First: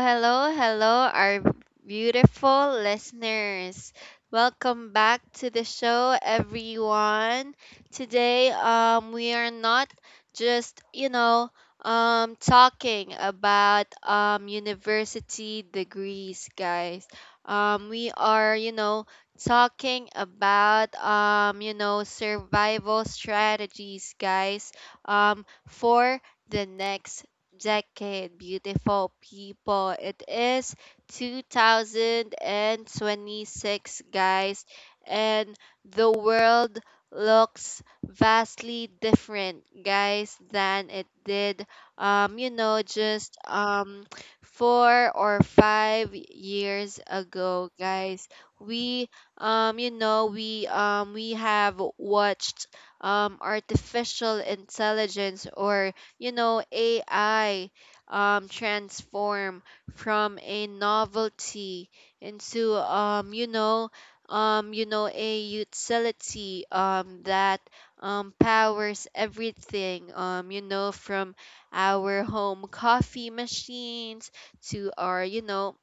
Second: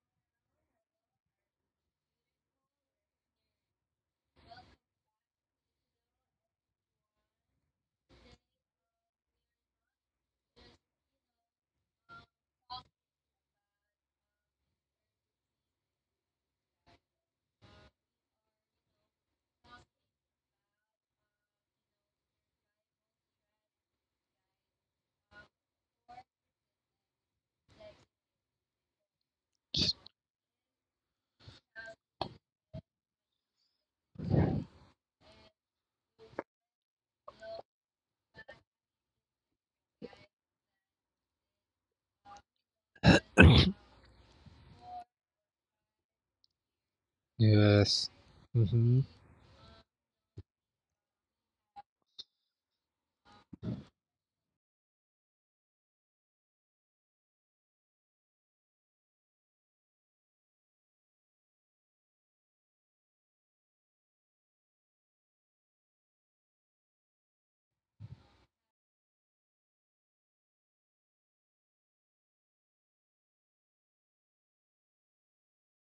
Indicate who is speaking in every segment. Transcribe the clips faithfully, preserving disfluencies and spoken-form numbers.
Speaker 1: hello, hello, our beautiful listeners. Welcome back to the show, everyone. Today, um, we are not just, you know, um, talking about um, university degrees, guys. Um, we are, you know, talking about, um, you know, survival strategies, guys, um, for the next decade, beautiful people. It is two thousand twenty-six, guys, and the world looks vastly different, guys, than it did, um, you know, just um, four or five years ago,
Speaker 2: Yes.
Speaker 1: guys.
Speaker 2: Mm-hmm.
Speaker 1: We, um, you know, we, um, we have watched um, artificial intelligence, or you know, A I, um, transform from a novelty into, um, you know, um, you know, a utility um, that um, powers everything, um, you know, from our home coffee machines to our, you know,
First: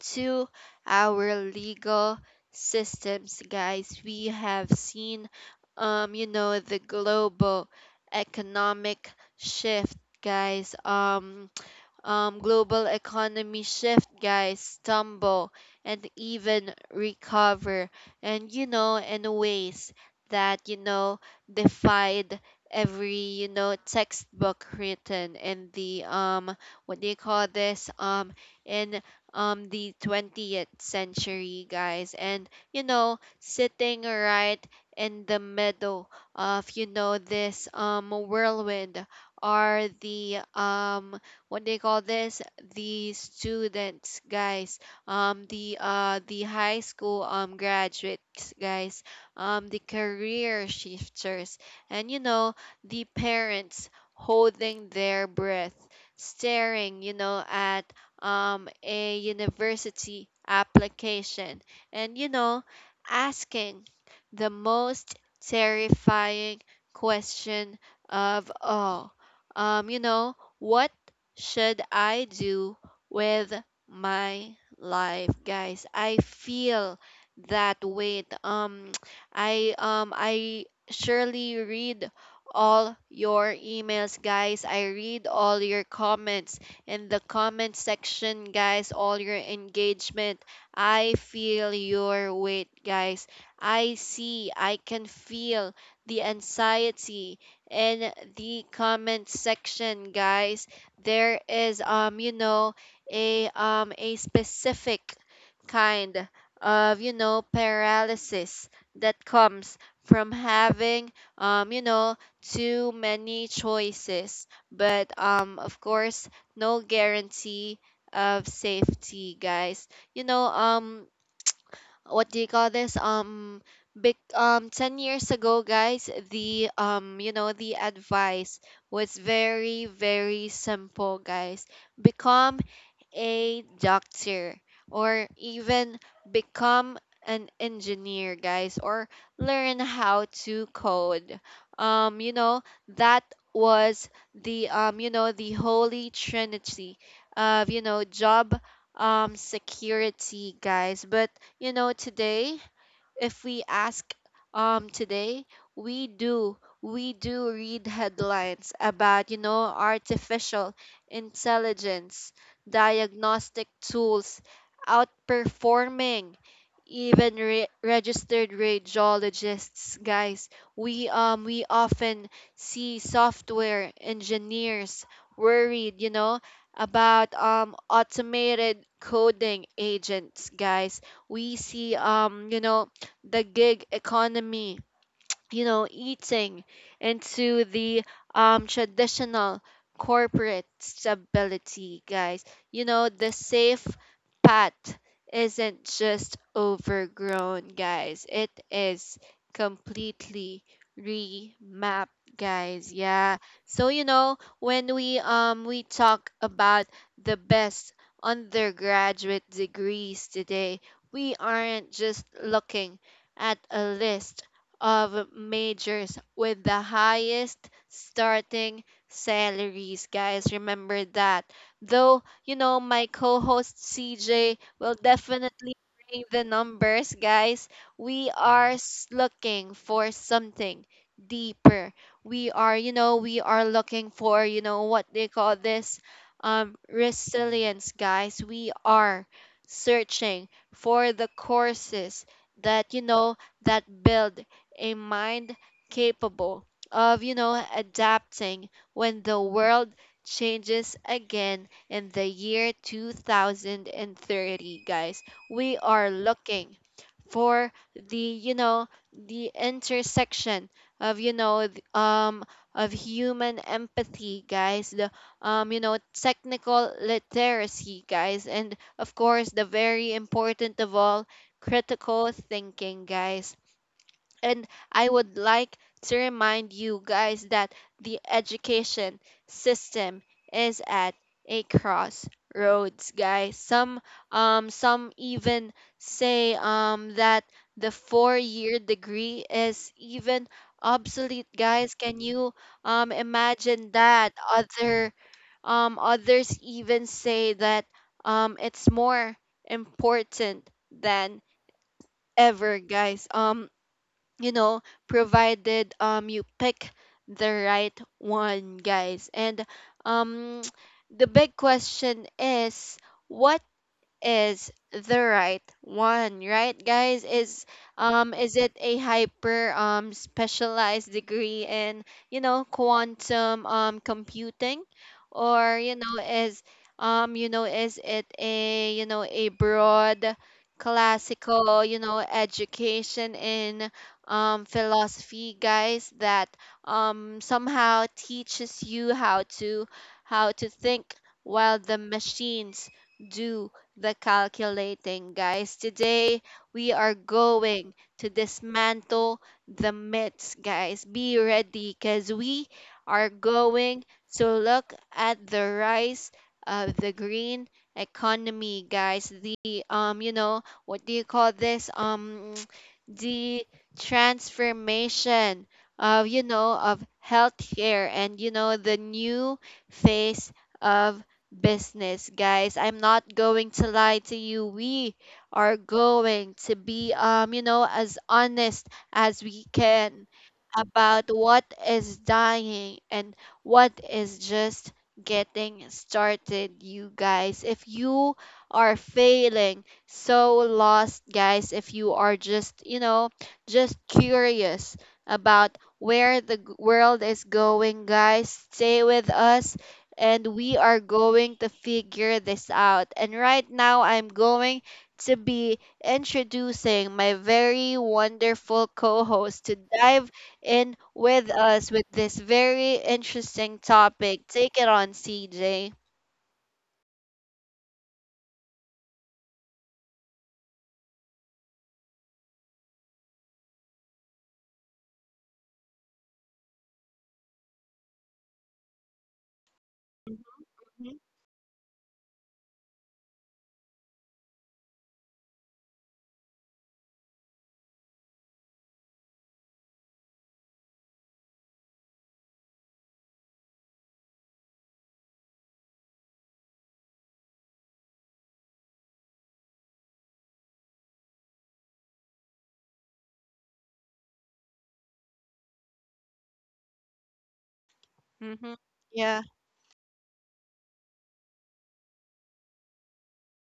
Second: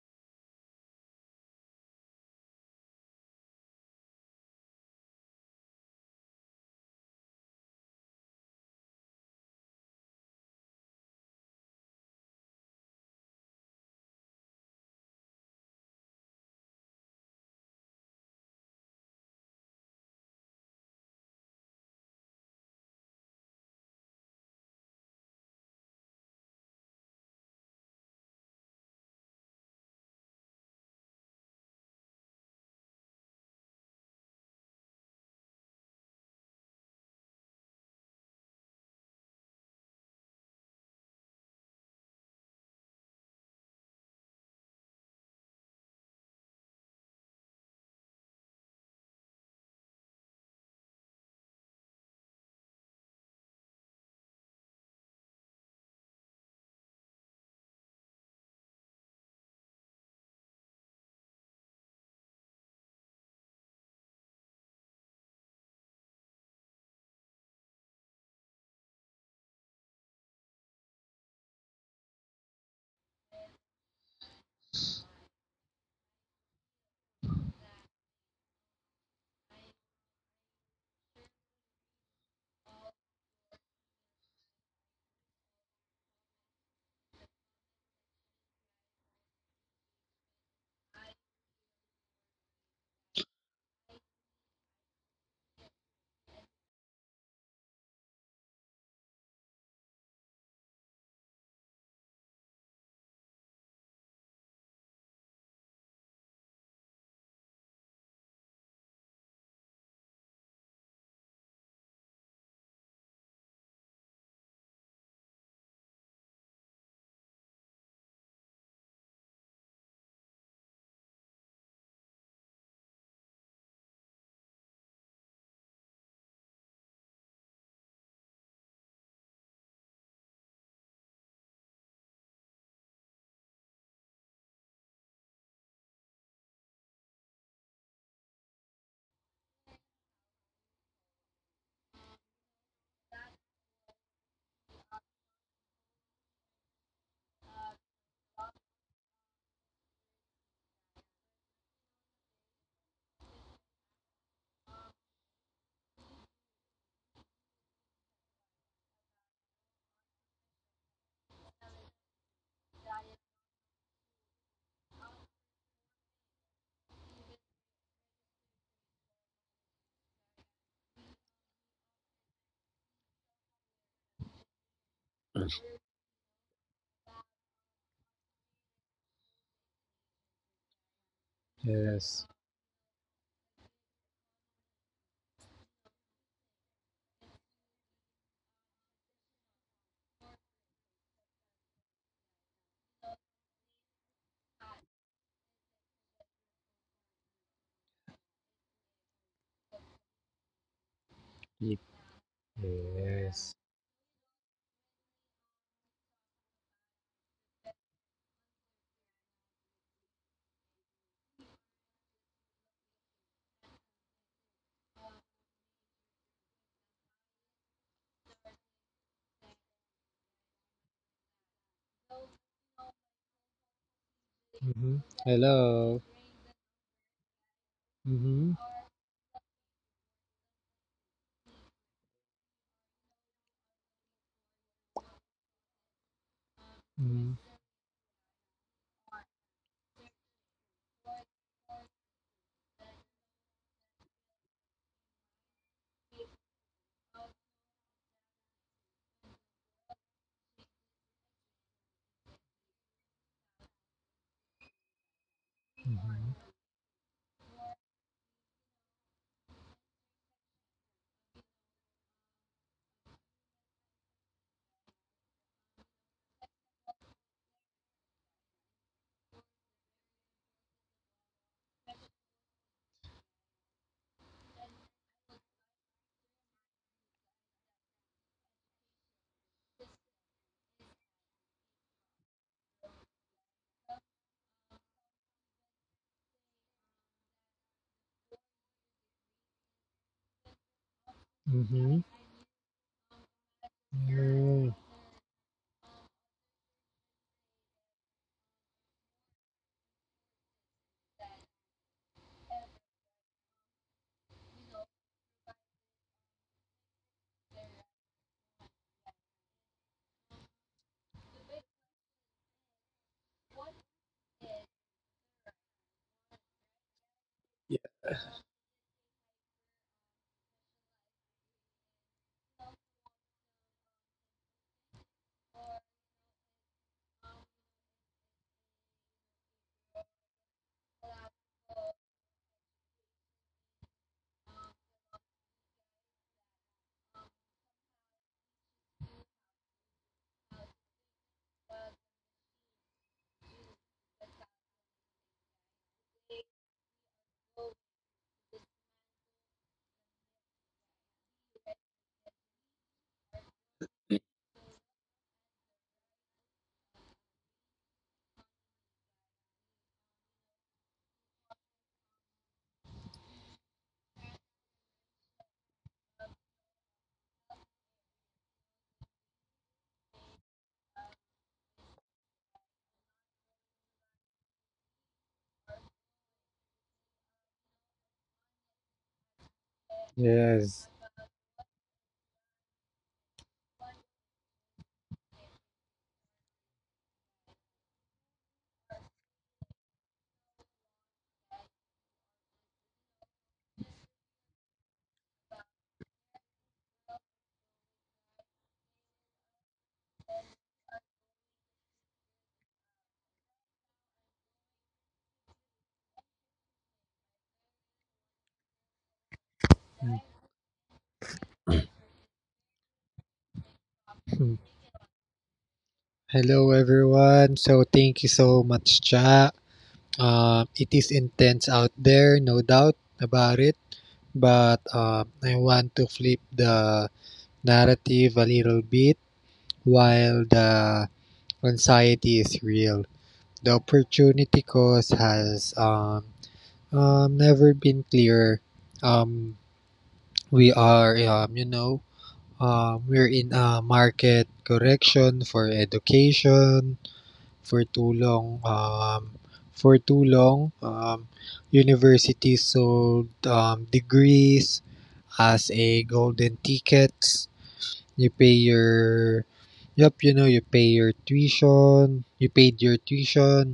Speaker 1: to our legal systems, guys. We have seen, um, you know, the global economic shift, guys. Um, um, global economy shift, guys, stumble and even recover, and you know, in ways that you know defied every you know textbook written in the um what do you call this um in um the twentieth century, guys. And you know sitting right in the middle of you know this um whirlwind are the um what they call this the students, guys, um the uh the high school um graduates, guys, um the career shifters, and you know the parents, holding their breath, staring you know at um a university application, and you know asking the most terrifying question of all: um you know what should I do with my life, guys? I feel that weight. Um, I um I surely read all your emails, guys. I read all your comments in the comment section, guys. All your engagement. I feel your weight, guys. I see. I can feel the anxiety in the comment section, guys. There is, um you know a um a specific kind of you know paralysis that comes from having um you know too many choices, but um of course no guarantee of safety, guys. You know um what do you call this um Big, um ten years ago, guys, the um you know the advice was very, very simple, guys. Become a doctor, or even become an engineer, guys, or learn how to code. um you know that was the um you know the holy trinity of you know job um security, guys. But you know today, if we ask um today we do we do read headlines about you know artificial intelligence diagnostic tools outperforming even re- registered radiologists, guys. We um we often see software engineers worried, you know about um automated coding agents, guys. We see,
Speaker 2: Yes.
Speaker 1: um you know the gig economy, you know, eating into the um, traditional corporate stability, guys. You know, the safe path isn't just overgrown, guys. It is completely
Speaker 2: Yep.
Speaker 1: remapped, guys. Yeah.
Speaker 2: Yes.
Speaker 1: So, you know, when we um we talk about the best undergraduate degrees today, we aren't just looking at a list of majors with the highest starting salaries, guys. Remember that. Though, you know, my co host C J
Speaker 2: Mm-hmm.
Speaker 1: will definitely
Speaker 2: Hello.
Speaker 1: bring the numbers, guys. We
Speaker 2: Mm-hmm.
Speaker 1: are s- looking for something deeper. We are, you know, we are looking for, you know, what they call this um, resilience, guys. We are searching for the courses that, you know, that build a mind capable of, you know, adapting when the world changes again in the year two thousand thirty, guys. We are
Speaker 2: Mm-hmm.
Speaker 1: looking for the, you know, the intersection of, you know, th- um of human empathy, guys, the, um, you know, technical literacy, guys, and, of course, the very important of all, critical thinking, guys. And I would like to remind you guys that the education system is at a crossroads, guys. Some um some even say, um that the four-year degree is even obsolete,
Speaker 2: Mm-hmm.
Speaker 1: guys. Can you um imagine that?
Speaker 2: Yeah.
Speaker 1: Other um others even say that um it's more important than ever, guys. Um you know provided um you pick the right one, guys. And um the big question is: what is the right one, right, guys? Is um is it a hyper, um specialized degree in you know quantum um computing? Or you know is um you know is it a you know a broad, classical you know education in um philosophy, guys, that um somehow teaches you how to how to think while the machines do the calculating, guys. Today, we are going to dismantle the myths, guys. Be ready, because we are going
Speaker 2: Yeah.
Speaker 1: to look at the rise of the green economy, guys. The, um, you know, what do you call this? Um, the transformation of, you know, of healthcare, and, you know, the new phase of business, guys. I'm not going to lie to you. We are going to be, um, you know, as honest as we can
Speaker 2: Yes.
Speaker 1: about what is dying and what is just getting started, you guys. If you are failing, so lost, guys, if you are just, you know, just curious about where the g- world is going, guys, stay with us and we are going to figure this out. And right now, I'm going to be introducing my very wonderful co host to dive in with us with this very interesting topic.
Speaker 2: Hmm.
Speaker 1: Take it on, C J.
Speaker 2: Hello, everyone. So, thank you so much, Cha. Um, it is intense out there, no doubt about it. But um, I want to flip the narrative a little bit while the
Speaker 1: Mm-hmm.
Speaker 2: anxiety is real. The opportunity cost has um, um, never been clearer. Um, we are, um, you know, um, we're in a market correction for education. For too long, um, for too long, um, universities sold um, degrees as a golden tickets. You pay
Speaker 1: Hmm.
Speaker 2: your,
Speaker 1: Yeah,
Speaker 2: yep, you know, you pay your tuition, you paid your tuition,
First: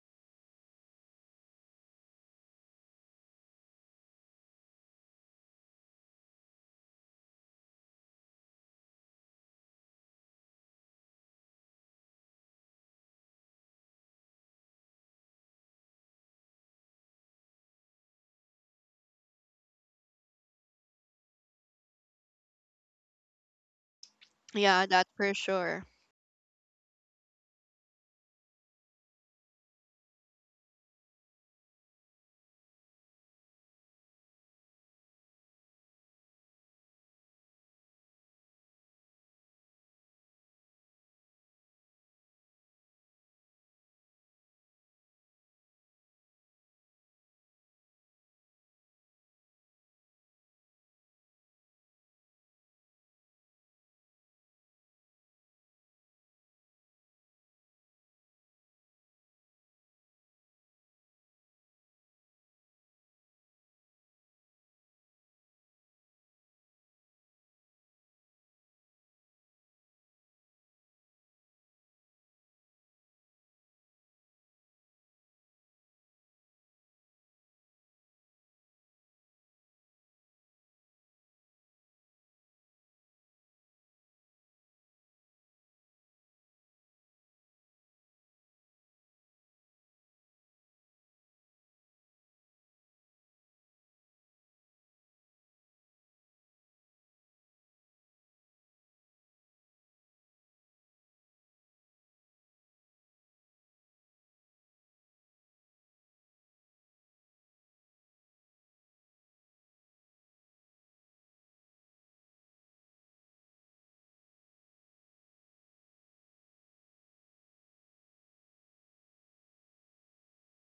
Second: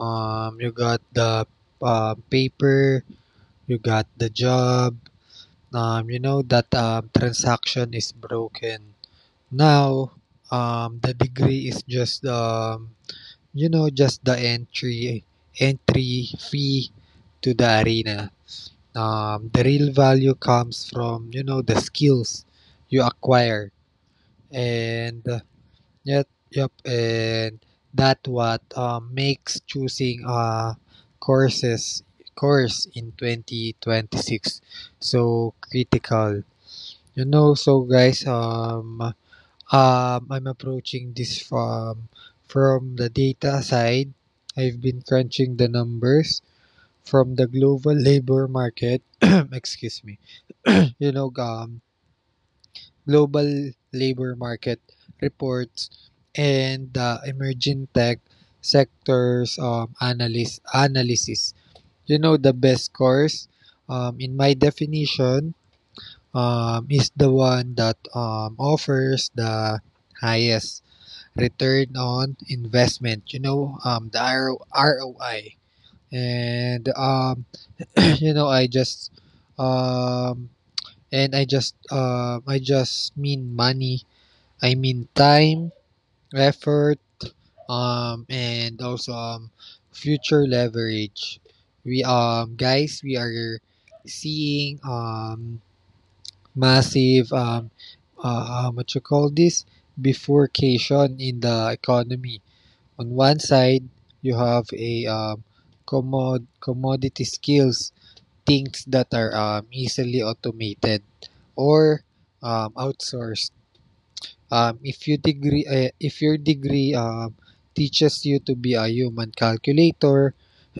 Speaker 2: um, you got the uh, paper, you got the job um, You know that um, transaction is broken now. Um, the degree is just um, you know just the entry entry fee to the arena. Um, the real value comes from you know the skills you acquire
Speaker 1: yeah, that
Speaker 2: and
Speaker 1: for sure.
Speaker 2: Yep, yep, and that what um, makes choosing uh, courses course in twenty twenty-six so critical. You know, so guys, um, um, I'm approaching this from from the data side. I've been crunching the numbers from the global labor market. Excuse me. You know, um, global labor market reports and the emerging tech sectors um, analyst analysis. You know the best course, um, in my definition, um, is the one that um, offers the highest return on investment. You know, um, the R O- R O I, and um, you know, I just um, and I just uh I just mean money. I mean time, effort, um, and also um, future leverage. We um guys, we are seeing um massive um uh, um, what you call this bifurcation in the economy. On one side, you have a um commod commodity skills, things that are um, easily automated or um, outsourced. Um, if you degree, uh, if your degree um, teaches you to be a human calculator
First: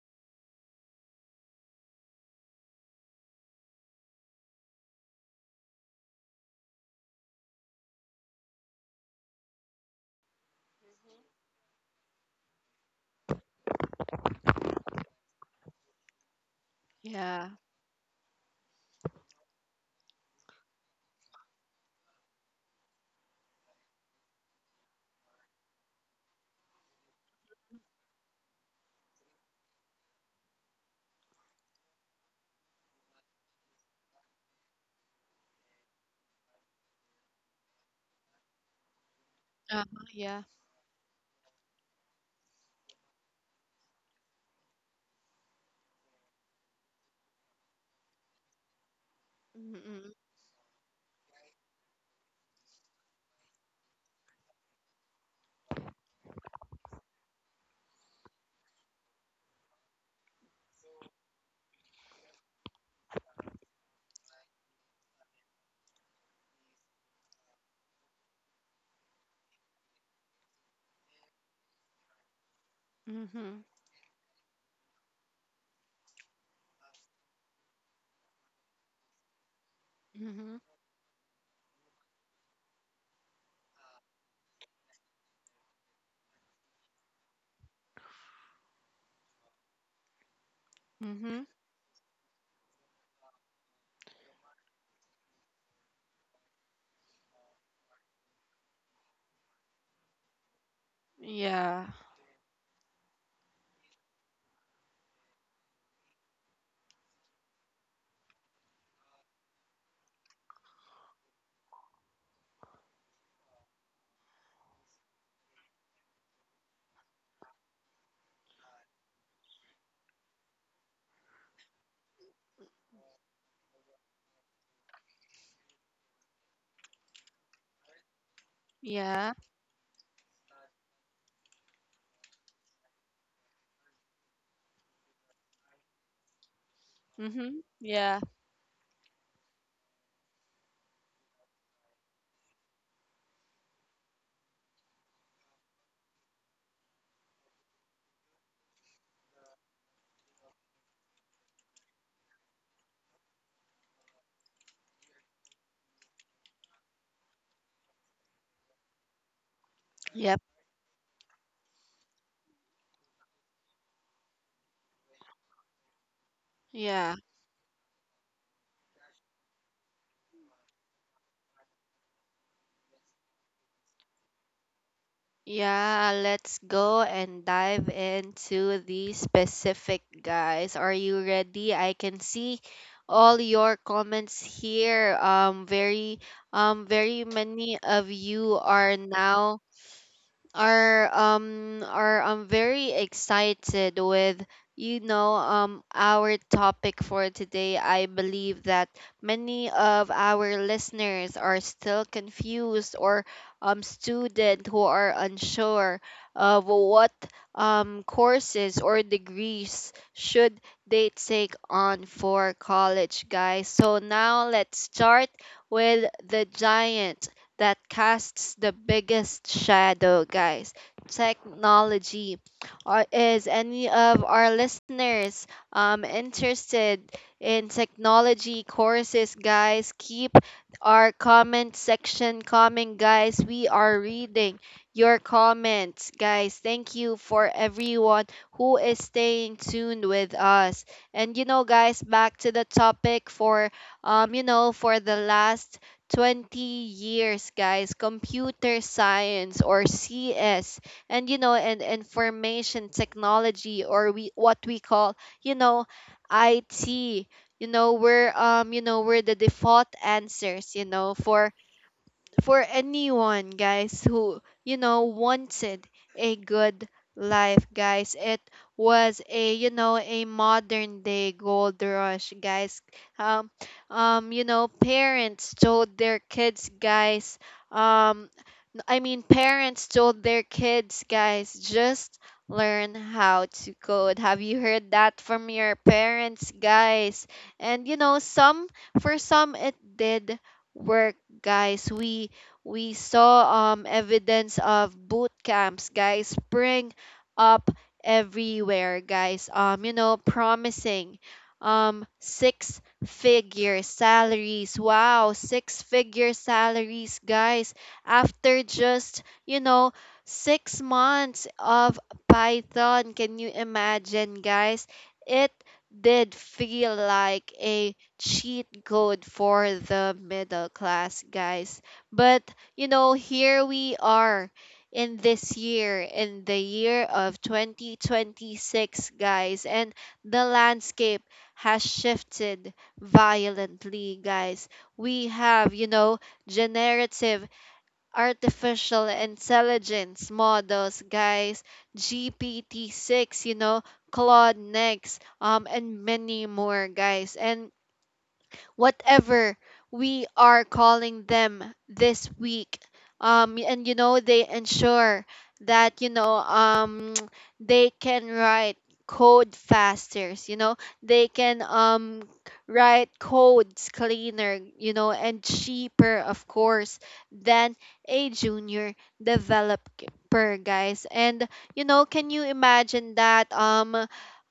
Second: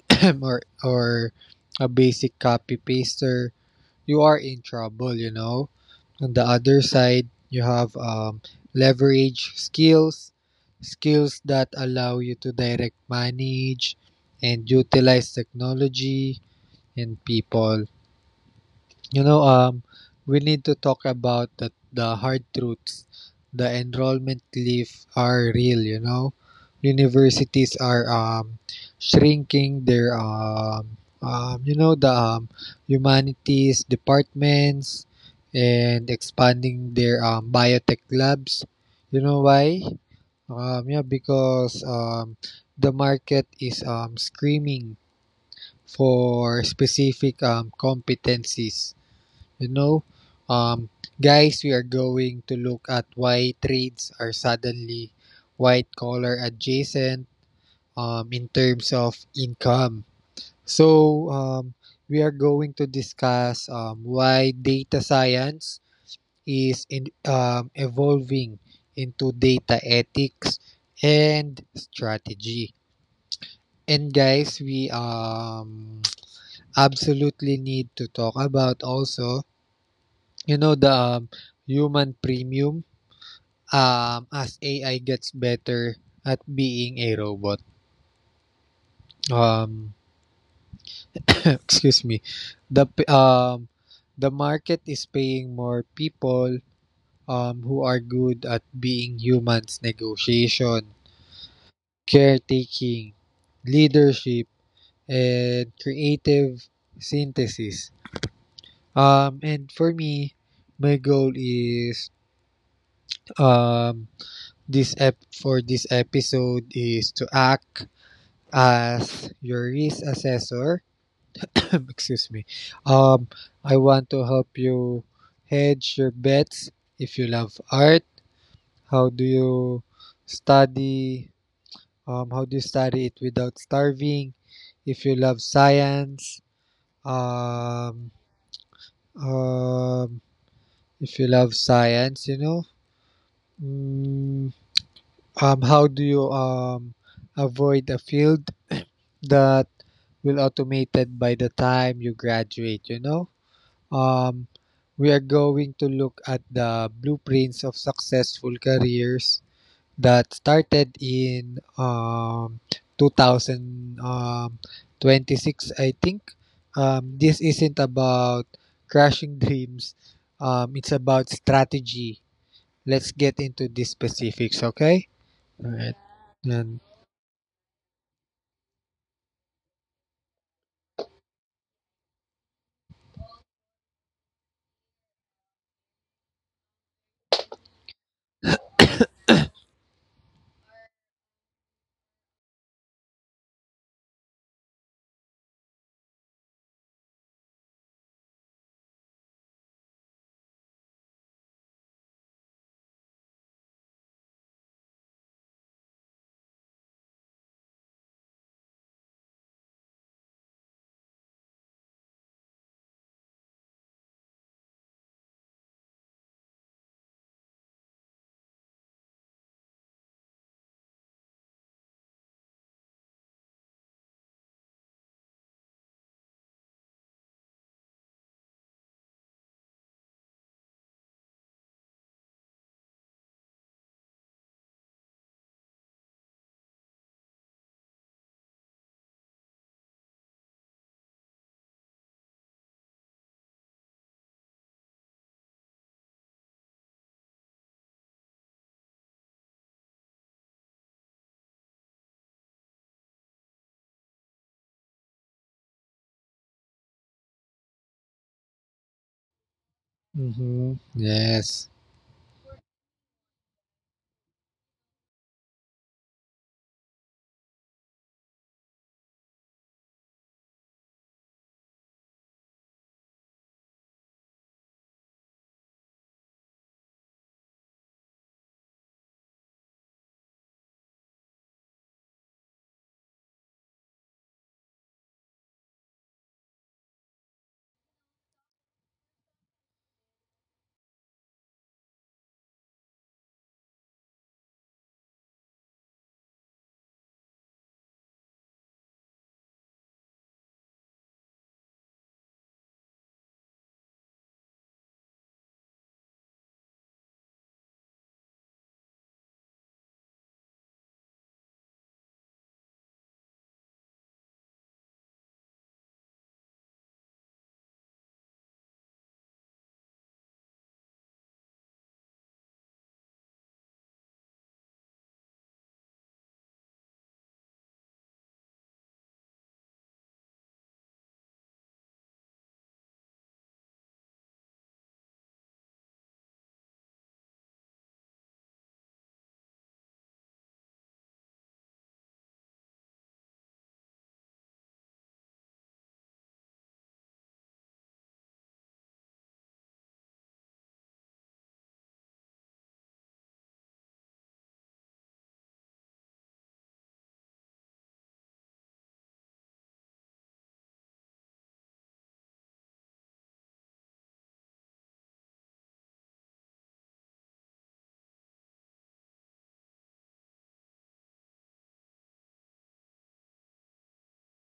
Speaker 2: or or a basic copy paster, you are in trouble. You know. On the other side, you have um, leverage skills, skills that allow you to direct, manage and utilize technology and
Speaker 1: Yeah,
Speaker 2: people. You know, um, we need to talk about the, the hard truths. The enrollment leave are real, you know. Universities are um, shrinking their, um, um, you know, the um, humanities departments and expanding their um, biotech labs. You know why?
Speaker 1: uh yeah.
Speaker 2: Um, yeah, because um, the market is um, screaming for specific um, competencies. You know,
Speaker 1: Mm-hmm.
Speaker 2: um, guys, we are going to look at why trades are suddenly white collar adjacent um, in terms of income. So, um, we are going to discuss um, why data science is in, um, evolving into data ethics and strategy.
Speaker 1: Mm-hmm.
Speaker 2: And guys, we um, absolutely need to talk about also
Speaker 1: Mm-hmm.
Speaker 2: you know the um, human premium um as A I gets better at being a robot um
Speaker 1: Mm-hmm.
Speaker 2: Excuse me the p- um the market is paying more people um who are good at being humans: negotiation,
Speaker 1: Yeah,
Speaker 2: caretaking, leadership and creative synthesis. Um and for me, my goal is um This ep- for this episode, is to act as your risk assessor. Excuse me. Um, I want to help you hedge your bets. If you love art, how do
Speaker 1: yeah.
Speaker 2: you study? Um, how do you study it without starving? If you love science,
Speaker 1: Mm-hmm.
Speaker 2: um,
Speaker 1: Yeah.
Speaker 2: um, if you love science, you know, mm, um, how do you um avoid a field that will automated by the time you graduate, you know. um, we are going to look at the blueprints of successful careers that
Speaker 1: Yep.
Speaker 2: started in um, two thousand twenty-six, I think. Um,
Speaker 1: Yeah.
Speaker 2: this isn't about crashing dreams. Um, it's about strategy. Let's get into the specifics, okay? All right.
Speaker 1: Yeah, let's
Speaker 2: And,
Speaker 1: go and dive into the specific, guys. Are you ready? I can see all your comments here. Um very, um very many of you are now are um are um very excited with you know um our topic for today. I believe that many of our listeners are still confused, or um student who are unsure of what um courses or degrees should they take on for college, guys. So now let's start with the giant that casts the biggest shadow, guys. Technology. Are, is any of our listeners um, interested in technology courses, guys? Keep our comment section coming, guys. We are reading your comments, guys. Thank you for everyone who is staying tuned with us. And you know, guys, back to the topic. For um, you know, for the last twenty years, guys, computer science or C S, and you know, and information technology, or, we what we call, you know, I T. You know, we're um, you know, we're the default answers,
Speaker 2: mhm,
Speaker 1: you know, for
Speaker 2: yes.
Speaker 1: for anyone, guys, who, you know, wanted a good life, guys. It was a, you know, a modern day gold rush, guys. Um, um, you know, parents told their kids, guys, um, I mean, parents told their kids, guys, just learn how to code. Have you heard that from your parents, guys? And you know, some for some it did work, guys. We we saw um evidence of boot camps, guys, spring up everywhere, guys. Um, you know, promising um six figure salaries. Wow, six figure salaries, guys, after just, you know, six months of Python. Can you imagine, guys? It did feel like a cheat code for the middle class, guys. But, you know, here we are in this year, in the year of twenty twenty-six, guys, and the landscape has shifted violently, guys. We have, you know, generative artificial intelligence models, guys, G P T six, you know, Claude Next, um, and many more, guys. And whatever we are calling them this week. Um, and you know, they ensure that, you know, um, they can write code faster, you know, they can, um, write codes cleaner, you know, and cheaper, of course, than a junior developer, guys. And you know, can you imagine that? Um,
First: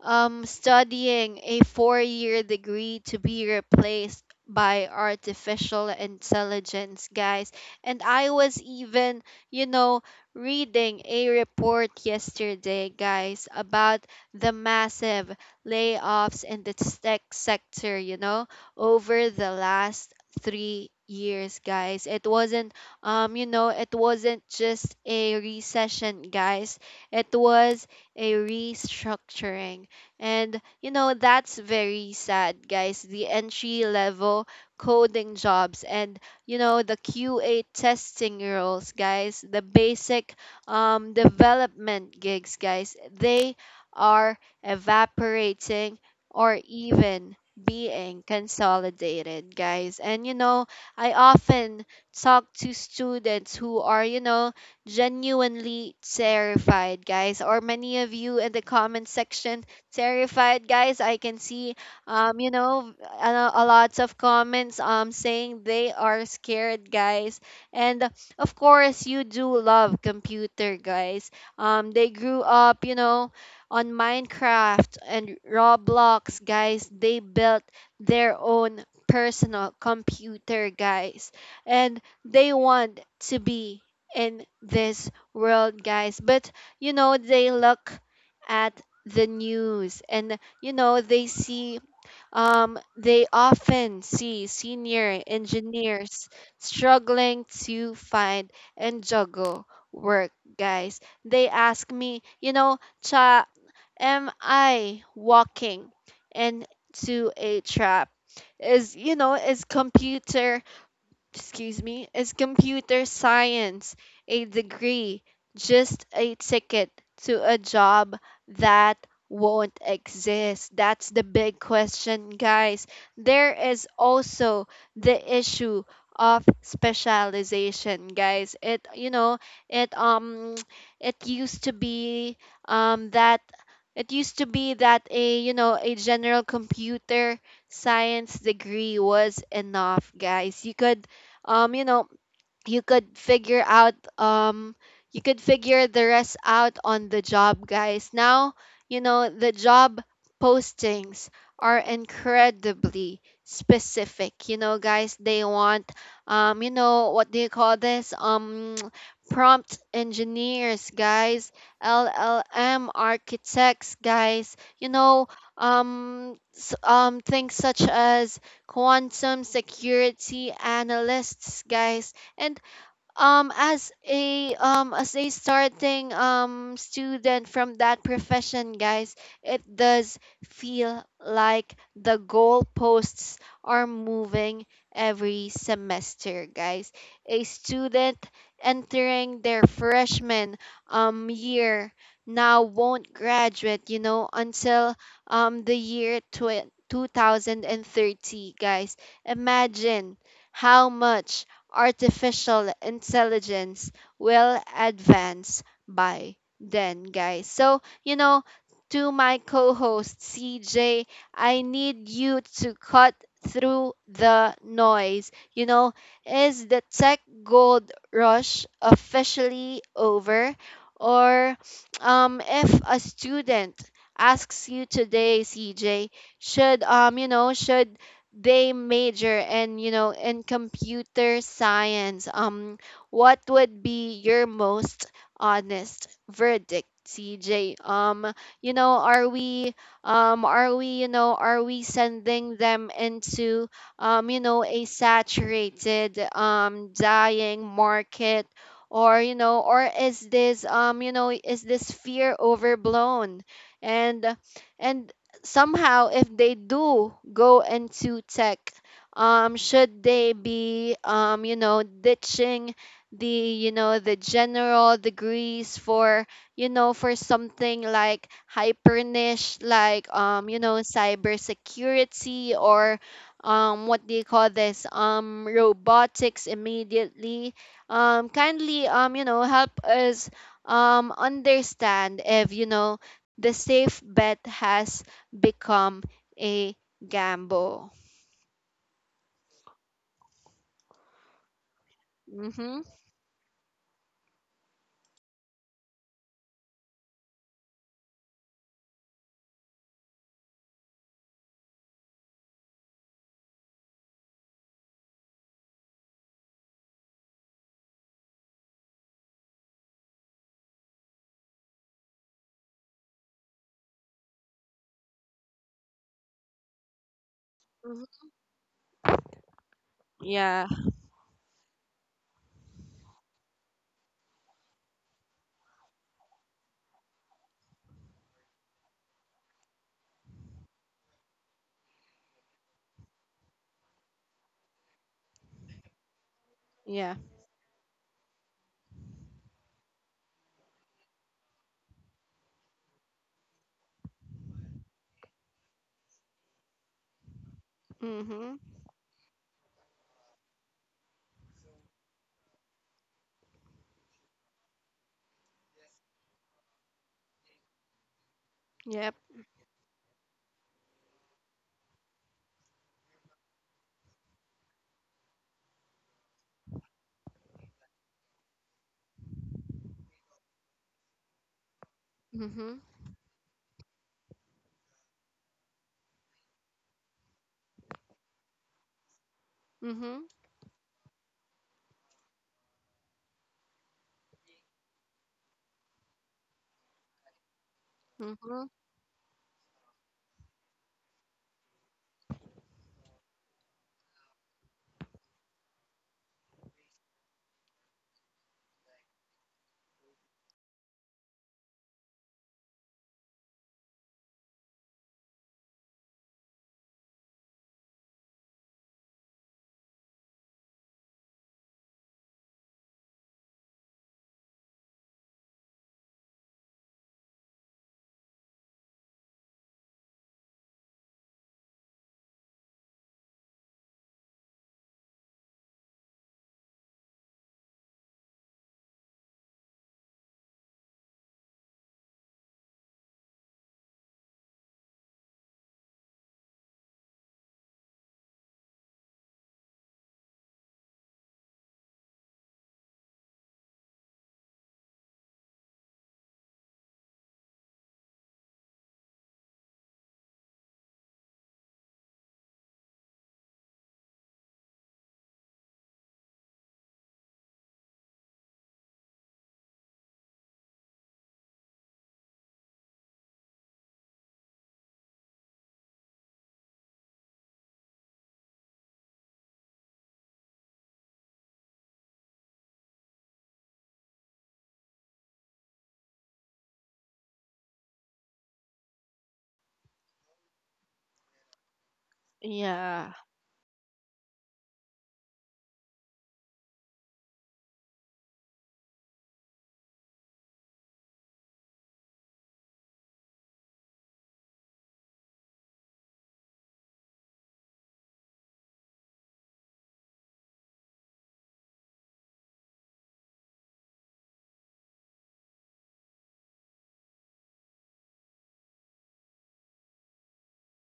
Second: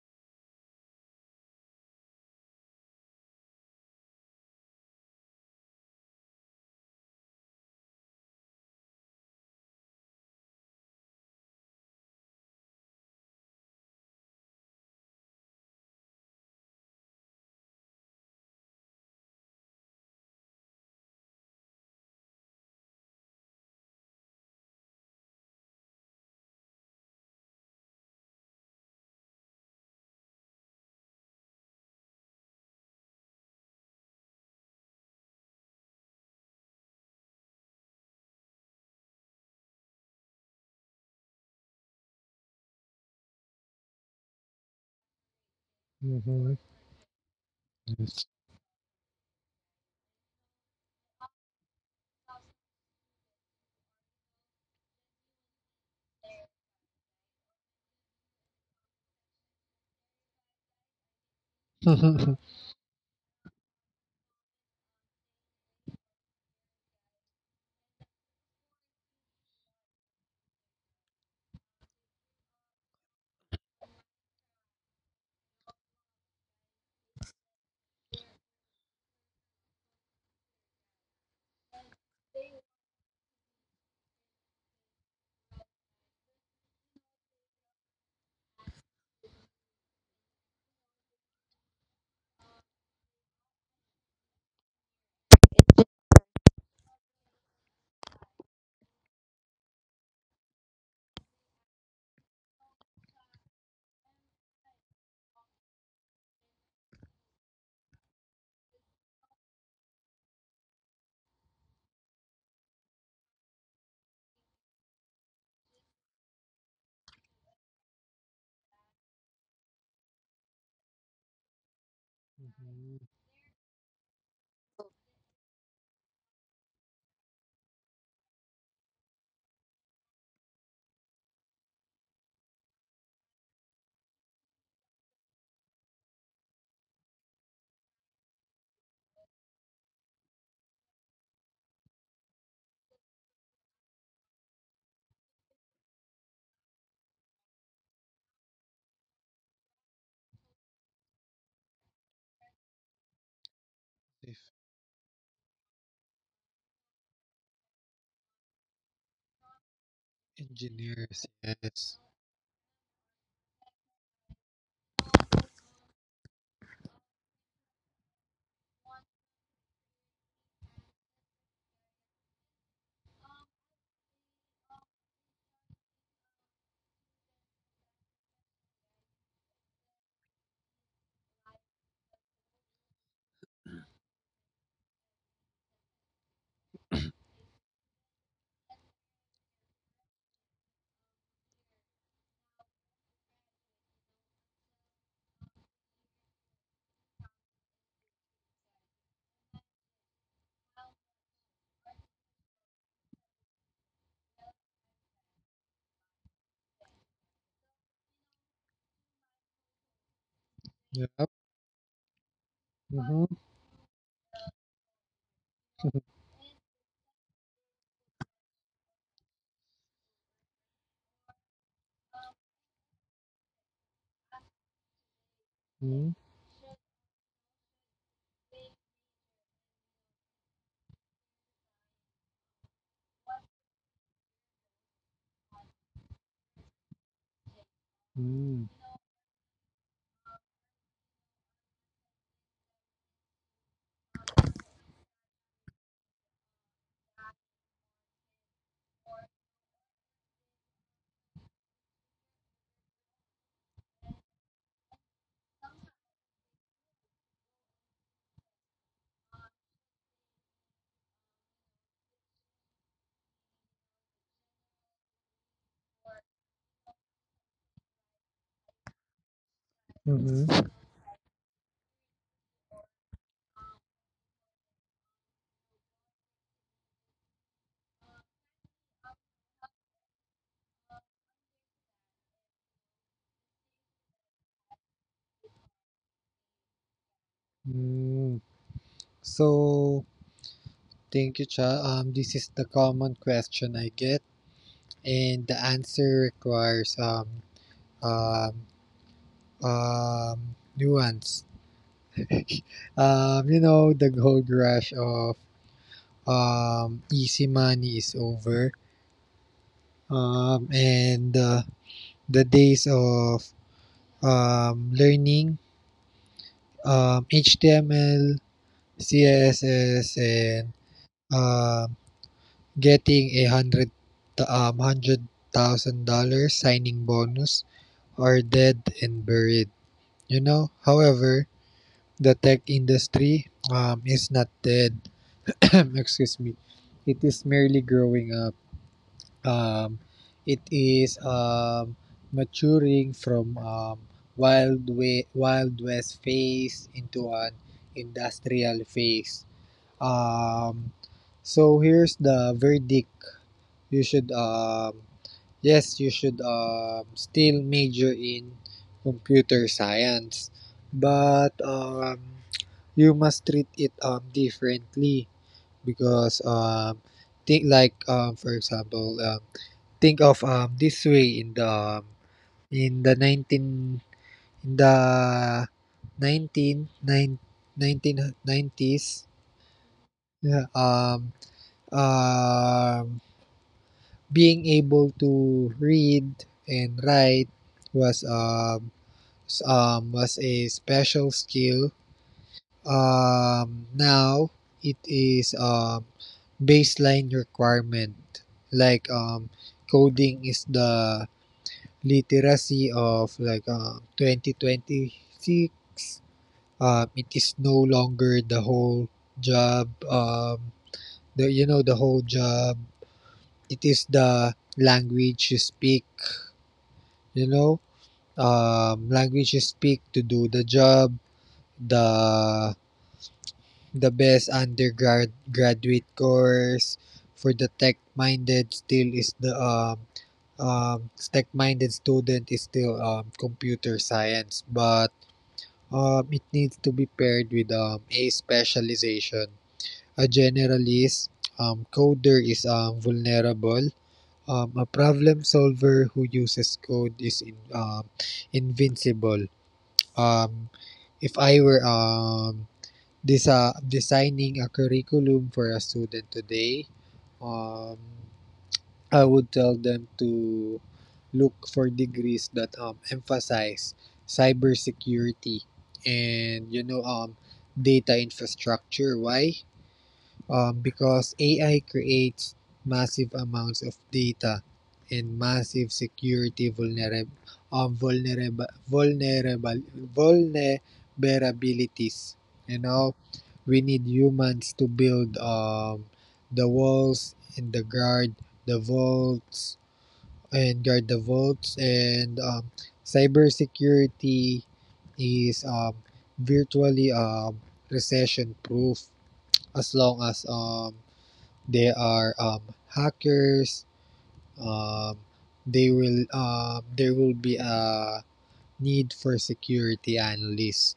Speaker 1: um, Studying a four year degree to be replaced by artificial intelligence, guys. And I was even, you know, reading a report yesterday, guys, about the massive layoffs in the tech sector, you know, over the last three years, guys. It wasn't um you know it wasn't just a recession, guys. It was a restructuring. And, you know, that's very sad, guys. The entry level coding jobs and, you know, the Q A testing roles, guys, the basic um development gigs, guys. They are evaporating
Speaker 2: Hmm.
Speaker 1: or even being consolidated, guys. And, you know, I often talk to students who are, you know, genuinely terrified, guys. Or many of you in the comment section terrified, guys. I can see,
Speaker 2: Mhm.
Speaker 1: um you know a, a lots of comments, um saying they are scared, guys. And, uh, of course you do love computer, guys. Um they grew up, you know on Minecraft and Roblox, guys. They built their own personal computer, guys, and they want to be in this world, guys. But you know they look at the news, and you know they see um they often see senior engineers struggling to find and juggle work, guys. They ask me, you know Cha, am I walking into a trap? Is you know is computer Excuse me, is computer science a degree just a ticket to a job that won't exist? That's the big question, guys. There is also the issue of specialization, guys. It you know it um it used to be um that it used to be that a you know a general computer science degree was enough, guys. You could um, you know, you could figure out um you could figure the rest out on the job, guys. Now, you know the job postings are incredibly specific, you know guys. They want, um you know what do you call this, um prompt engineers,
Speaker 2: Engineers,
Speaker 1: guys.
Speaker 2: yes.
Speaker 1: L L M architects, guys. You know um s- um things such as quantum security analysts, guys. And um as a um as a starting um student from that profession, guys, it does feel like the goalposts are moving every semester, guys. A student entering their freshman um year now won't graduate, you know, until um the year tw- two thousand thirty, guys. Imagine how much artificial intelligence will advance by then, guys. So, you know, to my co host C
Speaker 2: Yeah.
Speaker 1: J, I need you to cut
Speaker 2: Mhm.
Speaker 1: through the noise. You know, is the tech gold rush officially over? Or, um, if a student asks you today,
Speaker 2: Mhm.
Speaker 1: C J, should um you know should they major in, you know in computer science, um what would be your most honest verdict, C J? Um
Speaker 2: Mhm.
Speaker 1: you know are we, um are we, you know are we sending them into, um you know a saturated, um dying market? Or, you know or is this, um you know is this fear overblown? And and somehow, if they do go into tech, um should they be, um you know ditching the, you know the general degrees for, you know for something like hyper niche, like, um
Speaker 2: Mhm.
Speaker 1: you know cybersecurity, or, um what do you call this, um robotics immediately? um kindly, um you know help us um understand if, you know the safe bet has become a gamble.
Speaker 2: Mhm. So, thank you, Cha. Um, this is the
Speaker 1: Mm-hmm.
Speaker 2: common question I get, and the answer requires um, um, um, nuance. Um, you know, the gold rush of um, easy money is over, um, and uh, the days of um, learning um,
Speaker 1: Hmm.
Speaker 2: H T M L C S S
Speaker 1: Yeah.
Speaker 2: and um, getting a hundred um, hundred thousand dollars signing bonus are dead and buried. You know, however, the tech industry um, is not dead. Excuse me.
Speaker 1: Yeah.
Speaker 2: It is merely growing up. Um, it is um, maturing from um, wild way, wild west phase into an
Speaker 1: Mm-hmm.
Speaker 2: industrial phase. Um, so here's the verdict. You should, um, yes, you should um, still major in
Speaker 1: Yep.
Speaker 2: computer science, but um, you must treat it um, differently, because um, think like um, for example, um, think of um, this way: in the um,
Speaker 1: Mm-hmm.
Speaker 2: in the nineteen in the nineteen nine nineteen nineties.
Speaker 1: Mm-hmm.
Speaker 2: Yeah. Um. Um. Being able to read and write was
Speaker 1: Mm-hmm.
Speaker 2: um, um was a special skill. Um, now it is um baseline requirement. Like um, Coding is the literacy of like um twenty twenty-six. Um, it is no longer the whole job. Um, the you know The whole job. It is the language you speak. You know um, language you speak to do the job. the the best undergrad graduate course for the tech-minded still is the um, um, tech-minded student is still um, computer science, but um, it needs to be paired with um, a specialization. A generalist um, coder is um, vulnerable. Um, a problem solver who uses code is in, um, invincible. Um, if I were um this uh designing a curriculum for a student today, um I would tell them to look for degrees that um emphasize cybersecurity and you know um data infrastructure. Why? Um, because A I creates massive amounts of data and massive security vulnerab- um, vulnerab- vulnerable vulnerabilities. You know,
Speaker 1: Yeah.
Speaker 2: we need humans to build um, the walls and the guard the vaults and guard the vaults, and um, cybersecurity is um, virtually um, recession proof as long as um, they are um, hackers. Um, they will um, There will be a need for security analysts.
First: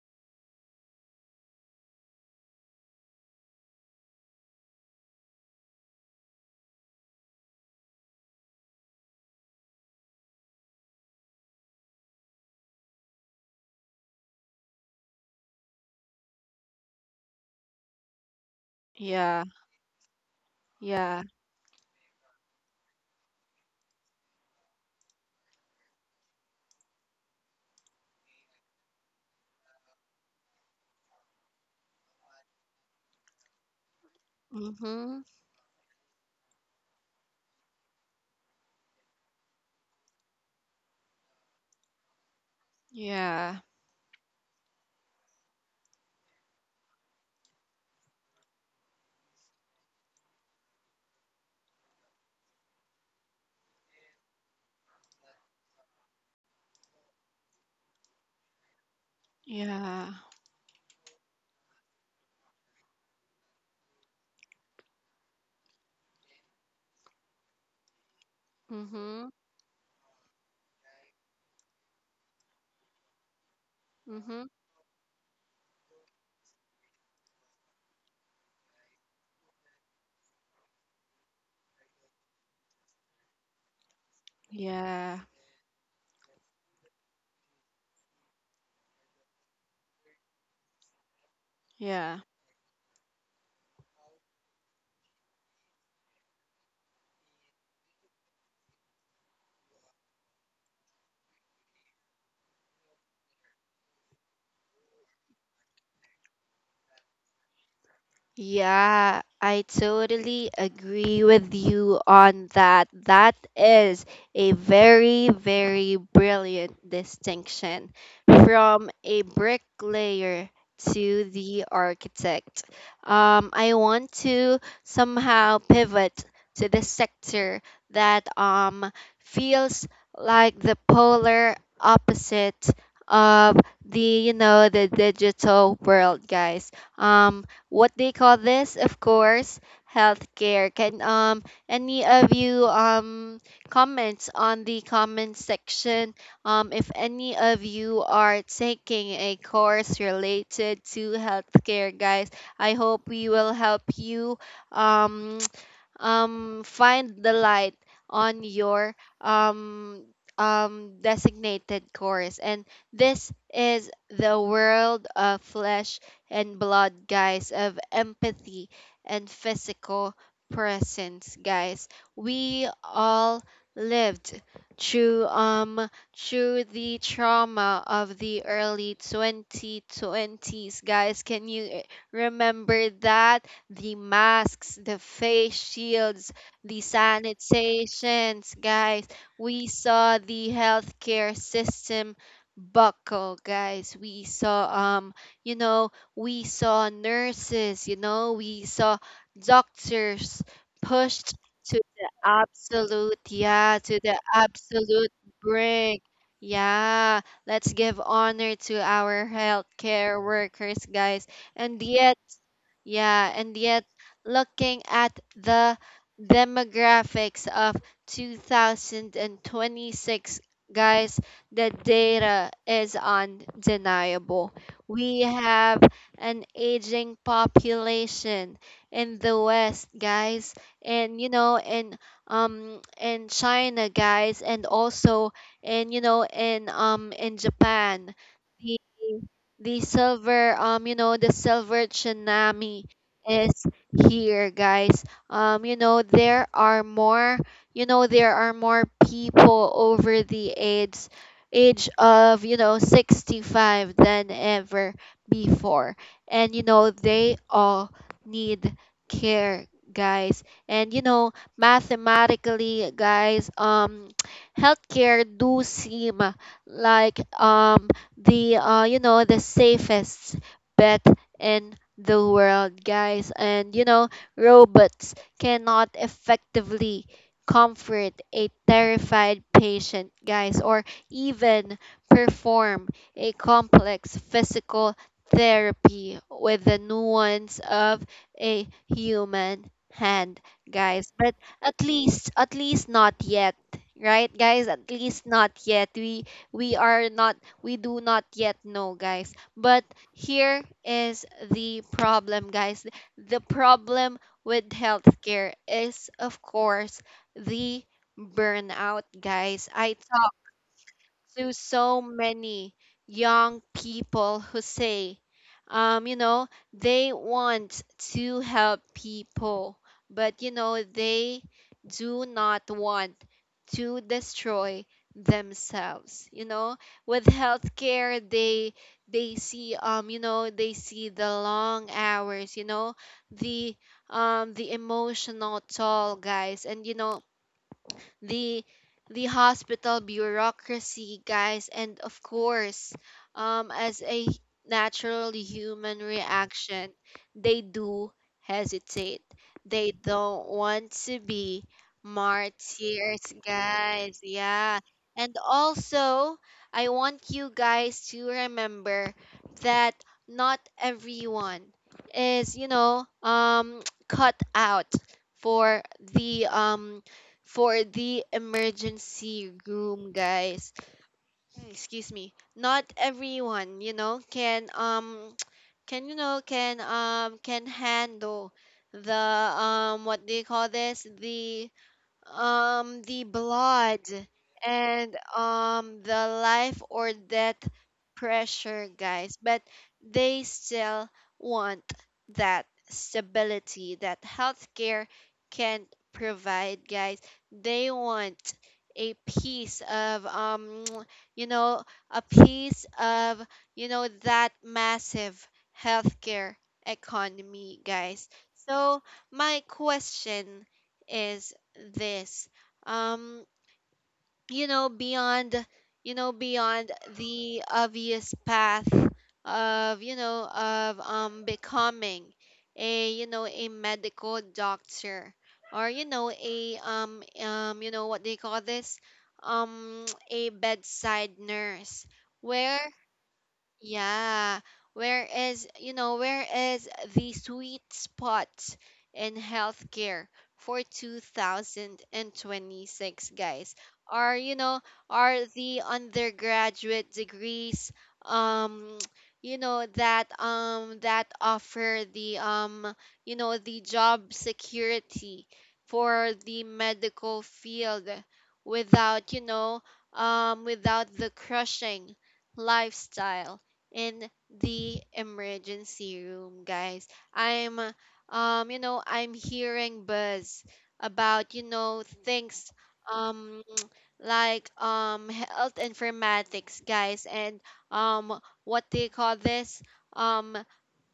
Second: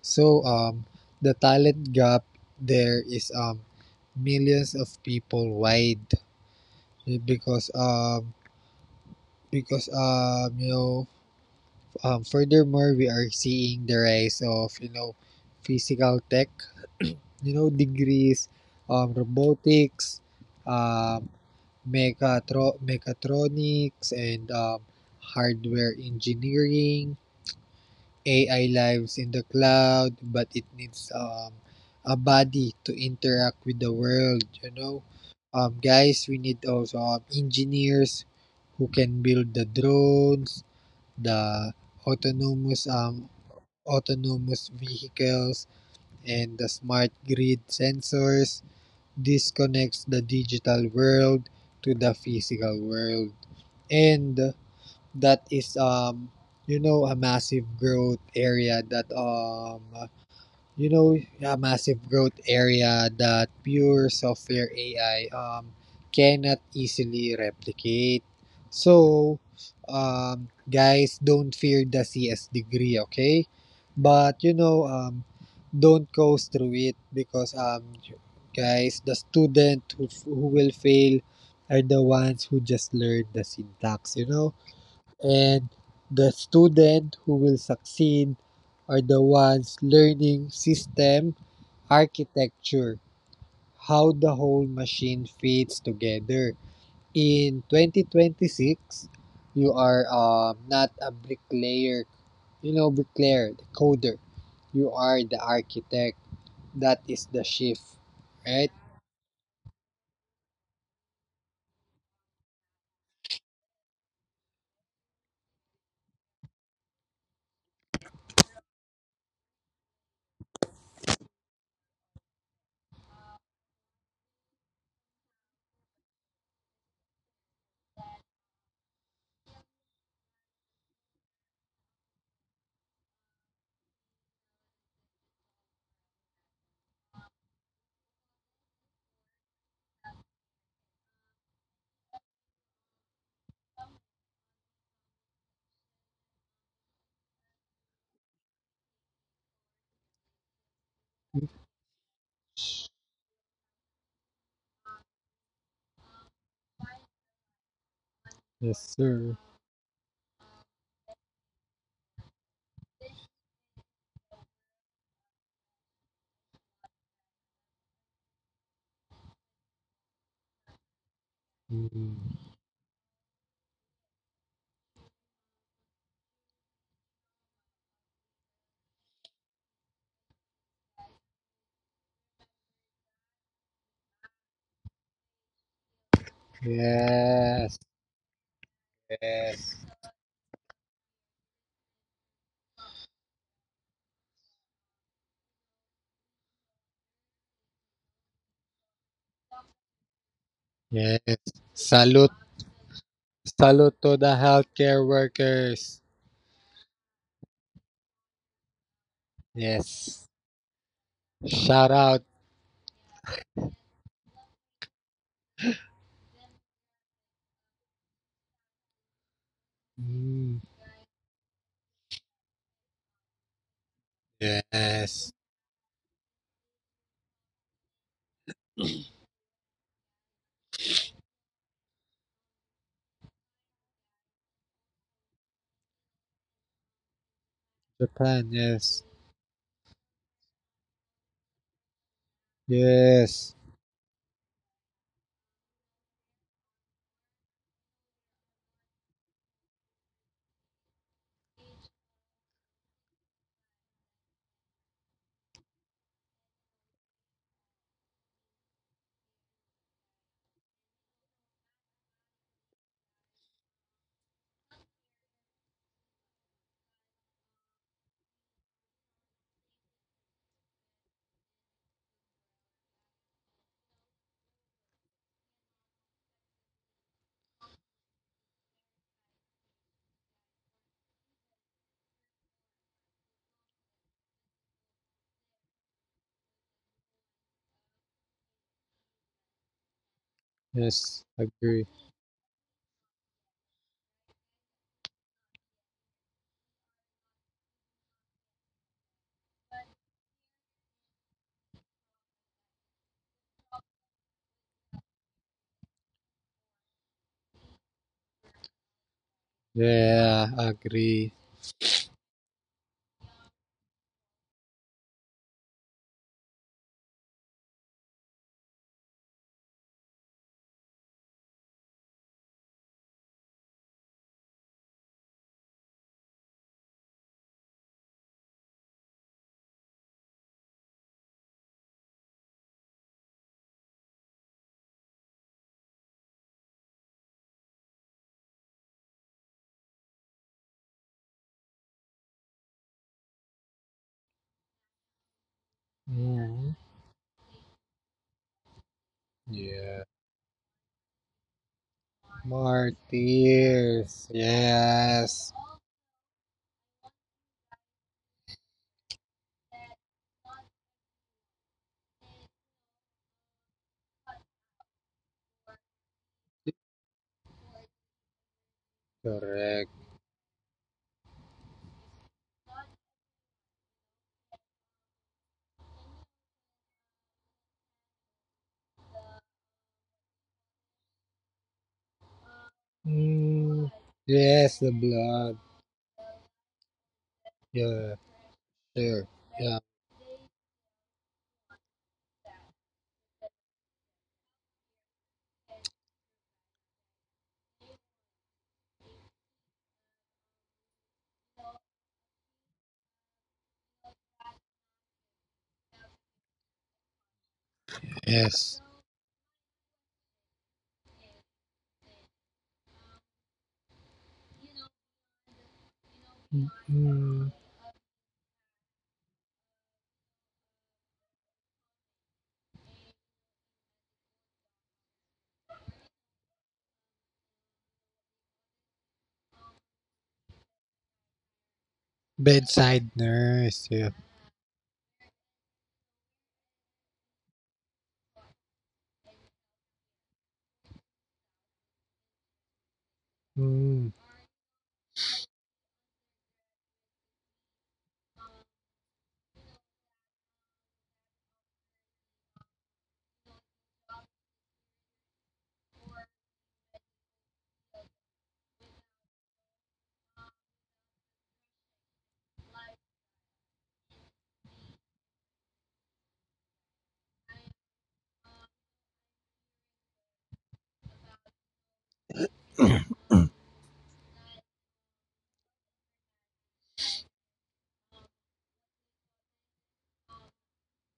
Speaker 2: So um, the talent gap there is um, millions of people wide, because um, because um, you know um, furthermore, we are seeing the rise of you know physical tech you know degrees, um,
Speaker 1: Yeah.
Speaker 2: robotics,
Speaker 1: Yeah.
Speaker 2: um, mechatro- mechatronics and um, hardware engineering. A I lives in the cloud, but it needs um, a body to interact with the world, you know.
Speaker 1: Mm-hmm.
Speaker 2: Um, guys, we need also um, engineers who can build the drones, the autonomous um,
Speaker 1: Yeah.
Speaker 2: autonomous vehicles, and the smart grid sensors. This connects the digital world to the physical world. And that is um you know a massive growth area that um
Speaker 1: Yeah.
Speaker 2: you know, a massive growth area that pure software A I um, cannot easily replicate.
Speaker 1: Mm-hmm.
Speaker 2: So, um, guys, don't fear the C S degree, okay? But,
Speaker 1: Mm-hmm.
Speaker 2: you know, um, don't coast through it, because, um, guys, the student who, who will fail are the ones who just learned the syntax, you know?
Speaker 1: Yeah.
Speaker 2: And the student who will succeed are the ones learning system
Speaker 1: Yeah.
Speaker 2: architecture, how the whole machine fits together. In twenty twenty-six, you are um, not a bricklayer, you know, bricklayer, the coder. You are the architect. That is the shift, right?
Speaker 1: Yeah, I totally agree with you on that. That is a very, very brilliant distinction from a bricklayer to the architect. Um, I want to somehow pivot to the sector that, um, feels like the polar opposite of the, you know the digital world, guys. um what they call this, of course, healthcare. Can, um any of you, um comments on the comment section? Um, if any of you are taking a course related to healthcare, guys, I hope we will help you um um, find the light on
Speaker 2: Yes,
Speaker 1: your,
Speaker 2: sir.
Speaker 1: um, um, designated course. And this is the world of flesh and blood, guys, of empathy and physical presence, guys.
Speaker 2: Mm.
Speaker 1: We all lived through, um through the trauma of the early twenty twenties, guys. Can you, eh, remember that? The masks, the face shields, the
Speaker 2: Yes,
Speaker 1: sanitizations, guys. We
Speaker 2: yes,
Speaker 1: saw the healthcare system buckle, guys. We saw, um, you know, we saw nurses, you know, we saw doctors pushed
Speaker 2: yes.
Speaker 1: to the
Speaker 2: Salute.
Speaker 1: absolute, yeah, to
Speaker 2: Salute to
Speaker 1: the
Speaker 2: the healthcare
Speaker 1: absolute
Speaker 2: workers.
Speaker 1: brink. Yeah, let's give honor to our healthcare
Speaker 2: Yes.
Speaker 1: workers, guys. And
Speaker 2: Shout
Speaker 1: yet,
Speaker 2: out.
Speaker 1: yeah, and yet, looking at the demographics of two thousand twenty-six,
Speaker 2: Mm,
Speaker 1: guys, the data is undeniable. We
Speaker 2: yes.
Speaker 1: have an aging population in the West, guys, and, you know, in um in China, guys, and also in, you know, in um in Japan.
Speaker 2: Japan. Yes.
Speaker 1: The silver, um you know the silver tsunami
Speaker 2: Yes.
Speaker 1: is here, guys. Um you know there are more, you know there are more people over the age age of, you know sixty-five than ever before. And, you know they all need care, guys. And, you know mathematically, guys, um healthcare do seem like, um the, uh you know the safest bet in the world, guys. And, you know robots cannot effectively comfort a terrified patient, guys, or even perform a complex physical therapy with the nuance of a human hand, guys.
Speaker 2: Yes.
Speaker 1: But at
Speaker 2: Agree.
Speaker 1: least, at least not yet, right, guys? At least not yet. We we are not, we do not yet know, guys. But here is the problem, guys. The problem with healthcare is, of course, the burnout, guys. I,
Speaker 2: Yeah. Agree.
Speaker 1: to so many young people who say, um, you know, they want to help people, but, you know, they do not want to destroy themselves. You know, with healthcare, they they see, um you know they see the long hours, you know the, um the emotional toll, guys, and, you know the the hospital bureaucracy, guys. And, of course, um, as a natural human
Speaker 2: Mhm.
Speaker 1: reaction, they do hesitate. They
Speaker 2: Yeah.
Speaker 1: don't want to be martyrs, guys.
Speaker 2: Martyrs.
Speaker 1: Yeah. And
Speaker 2: Yes.
Speaker 1: also, I want you guys to remember that not everyone is, you know, um, cut out for the, um for the emergency
Speaker 2: Correct.
Speaker 1: room, guys. Excuse me. Not everyone, you know, can, um can you know can um can handle the, um what do you call this? The, um the
Speaker 2: Mm,
Speaker 1: blood,
Speaker 2: yes. The
Speaker 1: and,
Speaker 2: blood.
Speaker 1: um the life or death
Speaker 2: Yeah.
Speaker 1: pressure,
Speaker 2: Sure.
Speaker 1: guys. But
Speaker 2: Yeah.
Speaker 1: they still want that stability that healthcare can't provide, guys. They want a piece of, um you know a piece of, you know that massive healthcare economy, guys.
Speaker 2: Yes.
Speaker 1: So my question is this: um you know beyond, you know beyond
Speaker 2: Mm,
Speaker 1: the obvious path of, you know of um becoming a, you know a medical doctor, or, you know a um um you know what they call this, um a bedside nurse, where,
Speaker 2: bedside nurse. Yeah.
Speaker 1: yeah. Whereas, you know, whereas the sweet spot in healthcare for two thousand twenty-six, guys,
Speaker 2: Mm,
Speaker 1: are, you know, are the undergraduate degrees, um, you know, that um that offer the, um, you know, the job security for the medical field without, you know, um, without the crushing lifestyle in the emergency room, guys. I'm, uh, um, you know, I'm hearing buzz about, you know, things, um, like, um health informatics, guys, and, um, what do you call this? Um,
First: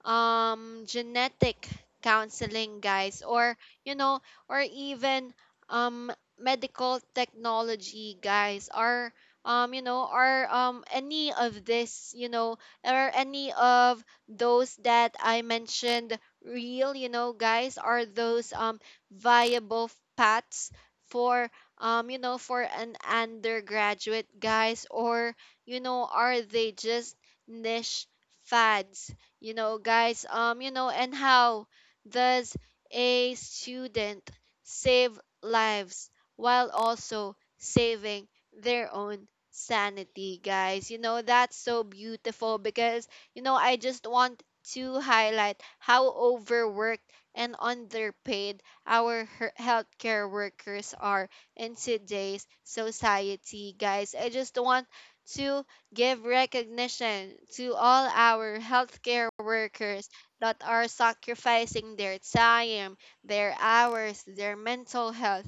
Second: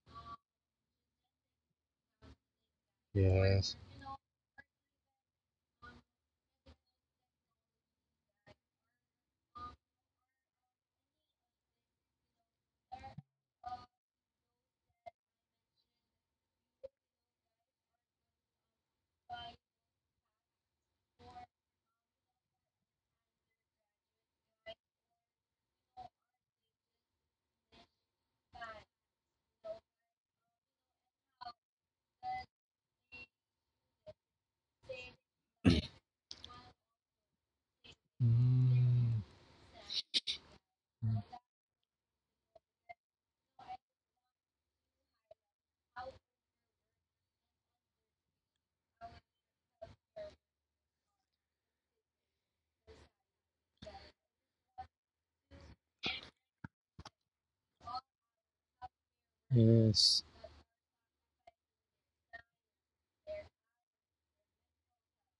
Speaker 1: um genetic counseling, guys, or,
Speaker 2: yes.
Speaker 1: you know or even, um medical technology, guys, or, um you know or um any of this, you know or any of those that I mentioned, real, you know guys. Are those, um viable paths for, um you know for an undergraduate, guys? Or, you know are they just niche fads, you know guys? Um you know and how does a student save lives while also saving their
Speaker 2: Mm.
Speaker 1: own sanity, guys? You know that's so beautiful, because, you know I just want to highlight how overworked and underpaid our her- healthcare workers are in today's society, guys. I just want to give recognition to all our healthcare workers
Speaker 2: Yes.
Speaker 1: that are sacrificing their time, their hours, their mental health,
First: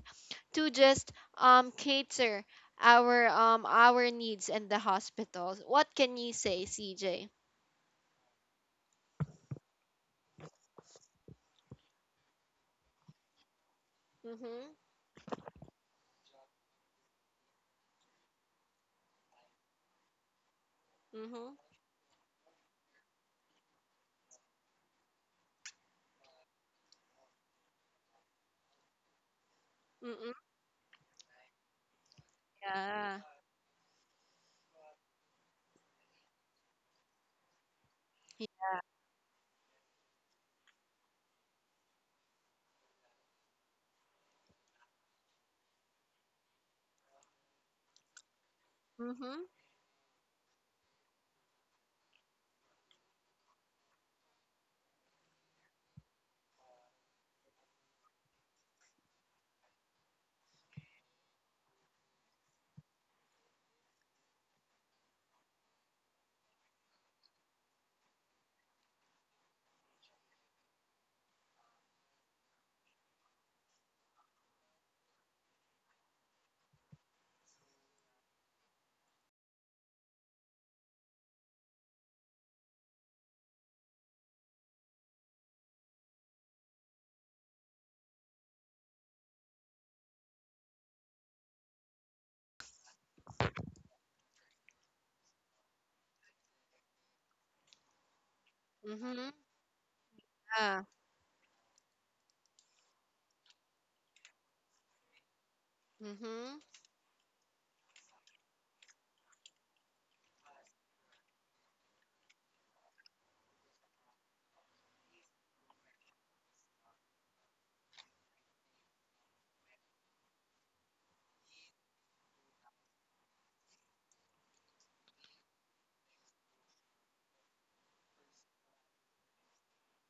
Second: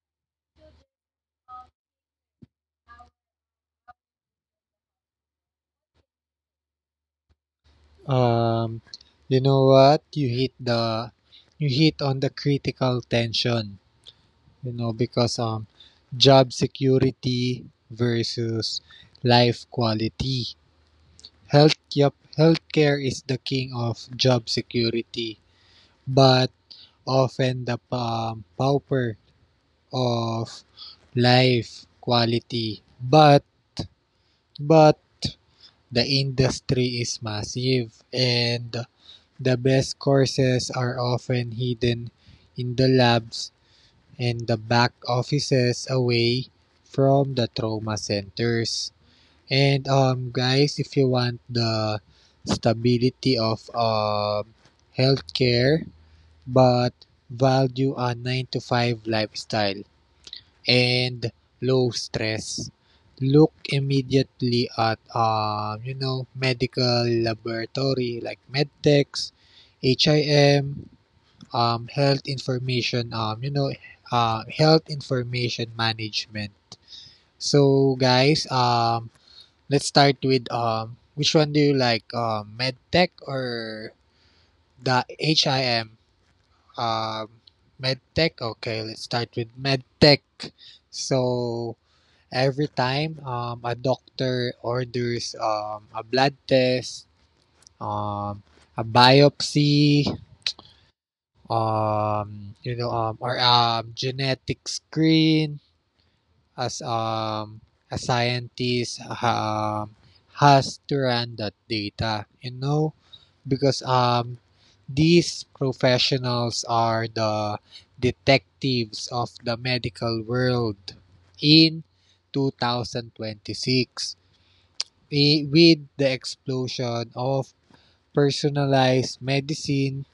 Speaker 1: to just, um cater our, um our needs in the hospitals. What can you say, C J?
Speaker 2: Um, you know what? You hit the you hit on the critical tension, you
Speaker 1: Mhm.
Speaker 2: know, because um job security versus life quality.
Speaker 1: Mhm.
Speaker 2: Health yep, healthcare is the king of job security, but often the um, pauper
Speaker 1: Mhm.
Speaker 2: of life quality.
Speaker 1: Yeah.
Speaker 2: But but the industry is massive, and the best courses are often hidden in the labs and the back offices, away from the trauma centers.
Speaker 1: Mhm.
Speaker 2: And um guys, if you want the stability of um healthcare but value a nine to five lifestyle, and low stress, look immediately at um, you know medical laboratory like medtechs, H I M, um, health information um, you know uh, health information management. So guys, um, let's start with um, which one do you like, um, medtech or the H I M? Um, Medtech. Okay, let's start with medtech. So, every time um, a doctor orders um, a blood test, um, a
Speaker 1: Mhm.
Speaker 2: biopsy,
Speaker 1: Yeah.
Speaker 2: um, you know, um, or a genetic screen,
Speaker 1: Mhm.
Speaker 2: as um, a scientist um, has to run that data, you know, because um, these professionals are the detectives of the medical world. In twenty twenty-six, i- with the explosion of personalized medicine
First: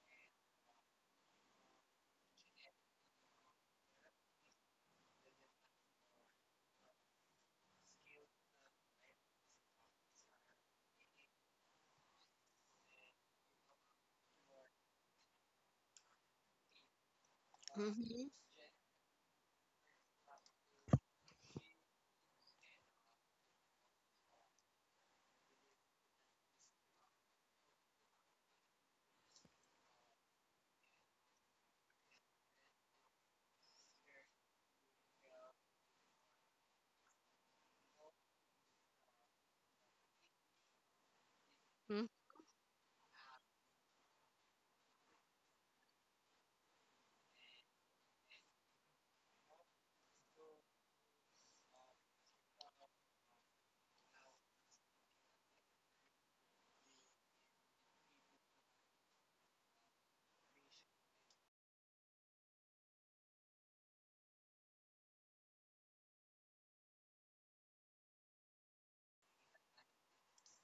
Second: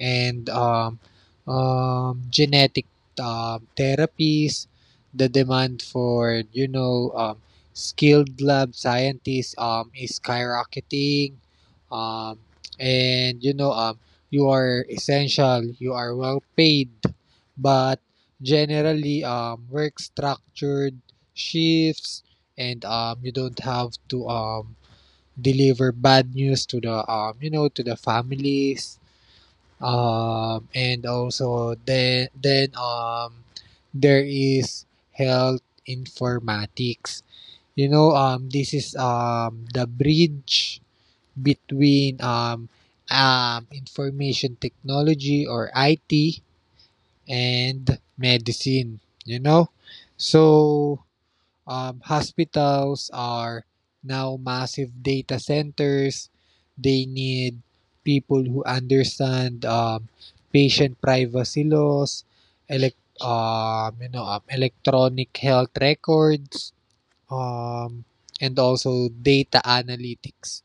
Speaker 2: and um, um, genetic um, therapies, the demand for you know um, skilled lab scientists um, is skyrocketing, um, and you know um, you are essential, you are well paid, but
Speaker 1: Mhm.
Speaker 2: generally um, work structured shifts, and um, you don't have to um, deliver bad news to the um you know to the families. Um and also then then um There is health informatics. You know um this is um the bridge
Speaker 1: Mhm.
Speaker 2: between um um information technology or I T and medicine, you know. So um, hospitals are now massive data centers. They need people who understand um, patient privacy laws, elec um, you know, um, electronic health records, um, and also data analytics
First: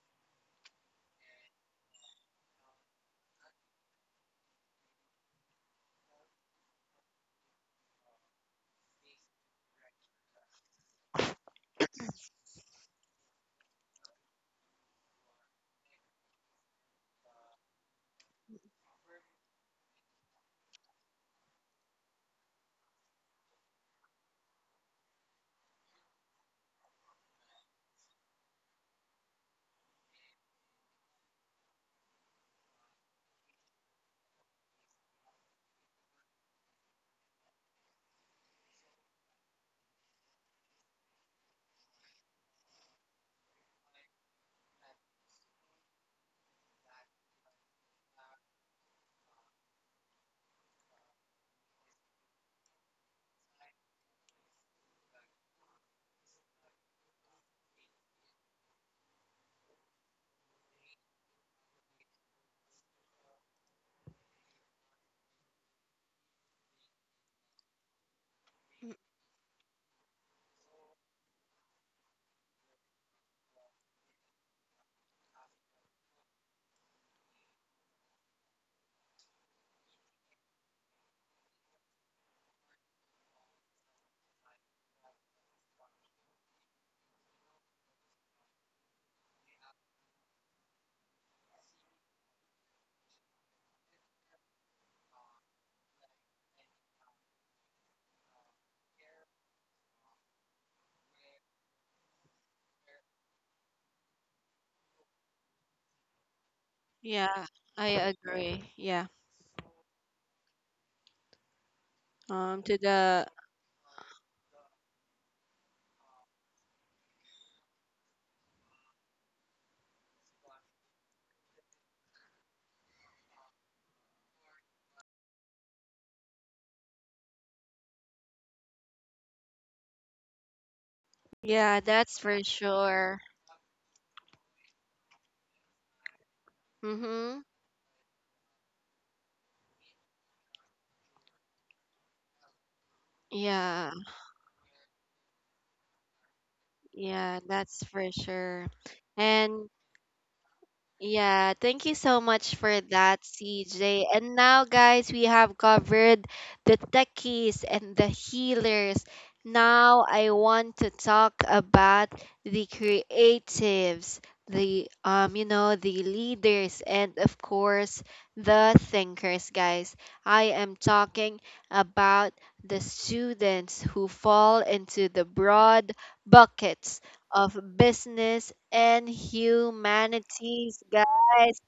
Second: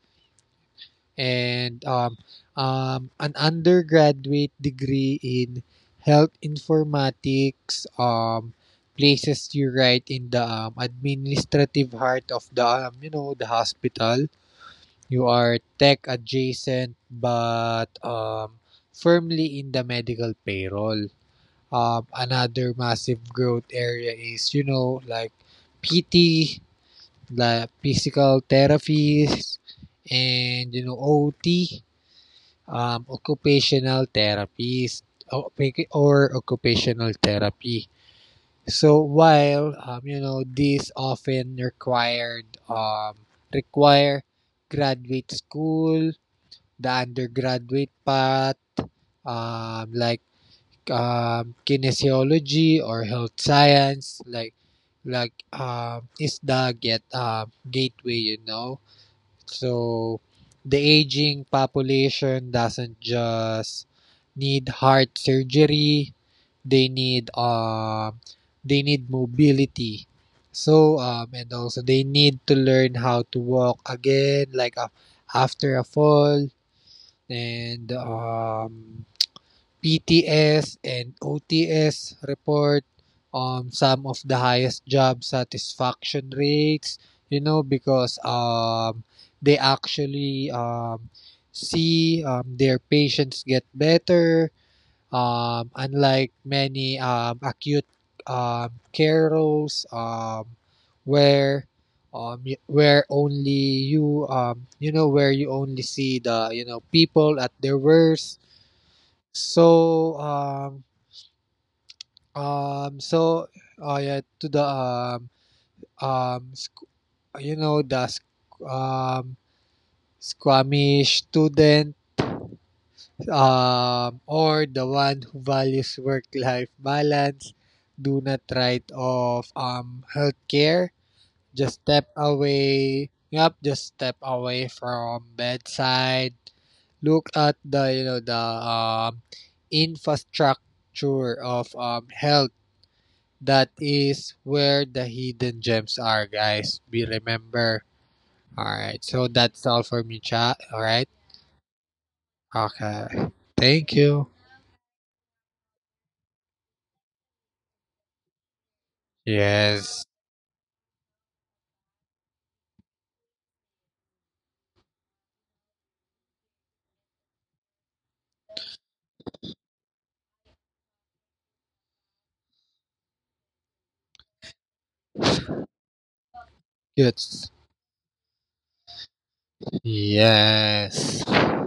Speaker 2: and um, um, an undergraduate degree in health informatics. Um, places you right in the um, administrative heart of the um, you know the hospital. You are tech adjacent but um, firmly in the medical payroll. Um, another massive growth area is you know like P T, the physical therapies, and you know O T, um, occupational therapies or, or occupational therapy. So while um, you know these often required um, require graduate school, the undergraduate path, um, like um, kinesiology or health science, like like um, is the get um, gateway, you know. So the aging population doesn't just need heart surgery, they need um they need mobility. So um and also they need to learn how to walk again like a, after a fall and um P Ts and O Ts report um, some of the highest job satisfaction rates, you know, because um, they actually um, see um, their patients get better, um, unlike many um, acute um, care roles, um, where um, where only you um, you know where you only see the you know people
Speaker 1: Yeah,
Speaker 2: at their
Speaker 1: I
Speaker 2: worst.
Speaker 1: agree. Yeah.
Speaker 2: so um
Speaker 1: Um to
Speaker 2: um
Speaker 1: the,
Speaker 2: so uh yeah, to the um um squ- you know the squ- um squamish student, um or the one who values work life balance, do not write off um healthcare.
Speaker 1: yeah,
Speaker 2: Just step
Speaker 1: that's for
Speaker 2: away.
Speaker 1: sure.
Speaker 2: Yep, just step away from bedside. Look
Speaker 1: Mhm.
Speaker 2: at the you know the um infrastructure of um health. That
Speaker 1: Yeah,
Speaker 2: is where the hidden gems are, guys. Be
Speaker 1: yeah, that's
Speaker 2: remember.
Speaker 1: for sure.
Speaker 2: Alright, so that's
Speaker 1: And
Speaker 2: all for me, chat. Alright?
Speaker 1: yeah, thank you so much for that,
Speaker 2: Okay. Thank
Speaker 1: C J.
Speaker 2: you.
Speaker 1: And now, guys, we have covered the techies and the healers.
Speaker 2: Yes.
Speaker 1: Now, I want to talk about the creatives, the, um, you know, the leaders, and, of course, the thinkers, guys. I am talking about the students who fall into the broad buckets
Speaker 2: Yes.
Speaker 1: of business and humanities,
Speaker 2: Yes.
Speaker 1: guys.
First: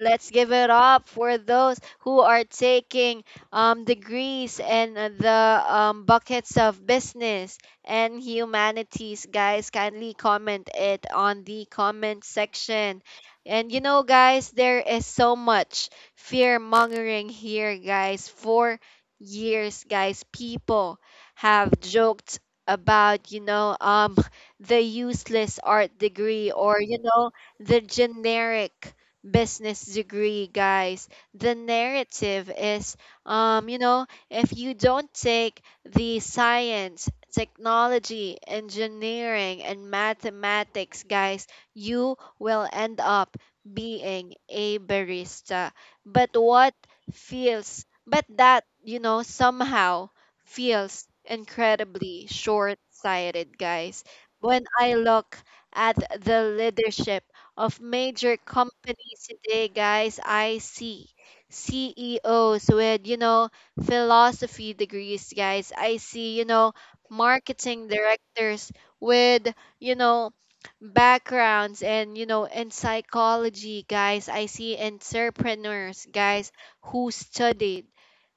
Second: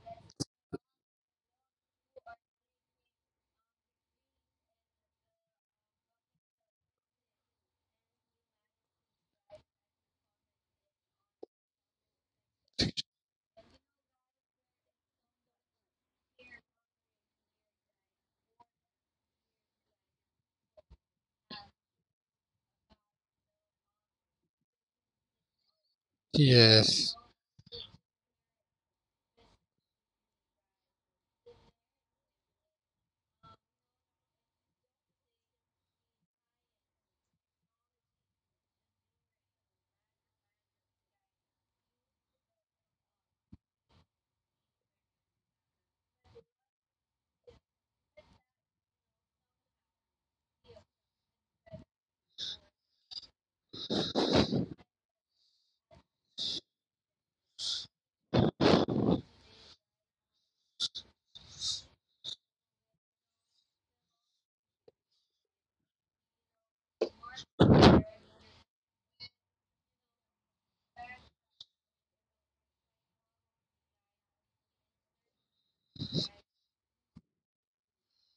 Speaker 1: Let's give it up for those who are taking, um, degrees, and, uh, the um, buckets of business and humanities. Guys, kindly comment it on the comment section. And, you know, guys, there is so much fear mongering here, guys. For years, guys, people have joked about, you know, um, the useless art degree, or, you
Speaker 2: Yes.
Speaker 1: know, the generic business degree, guys. The narrative is, um, you know, if you don't take the science, technology, engineering, and mathematics, guys, you will end up being a barista. But what feels, but that, you know, somehow feels incredibly short sighted, guys. When I look at the leadership of major companies today, guys, I see C E Os with, you know, philosophy degrees, guys. I see, you know, marketing directors with, you know, backgrounds and, you know, in psychology, guys. I see entrepreneurs, guys, who studied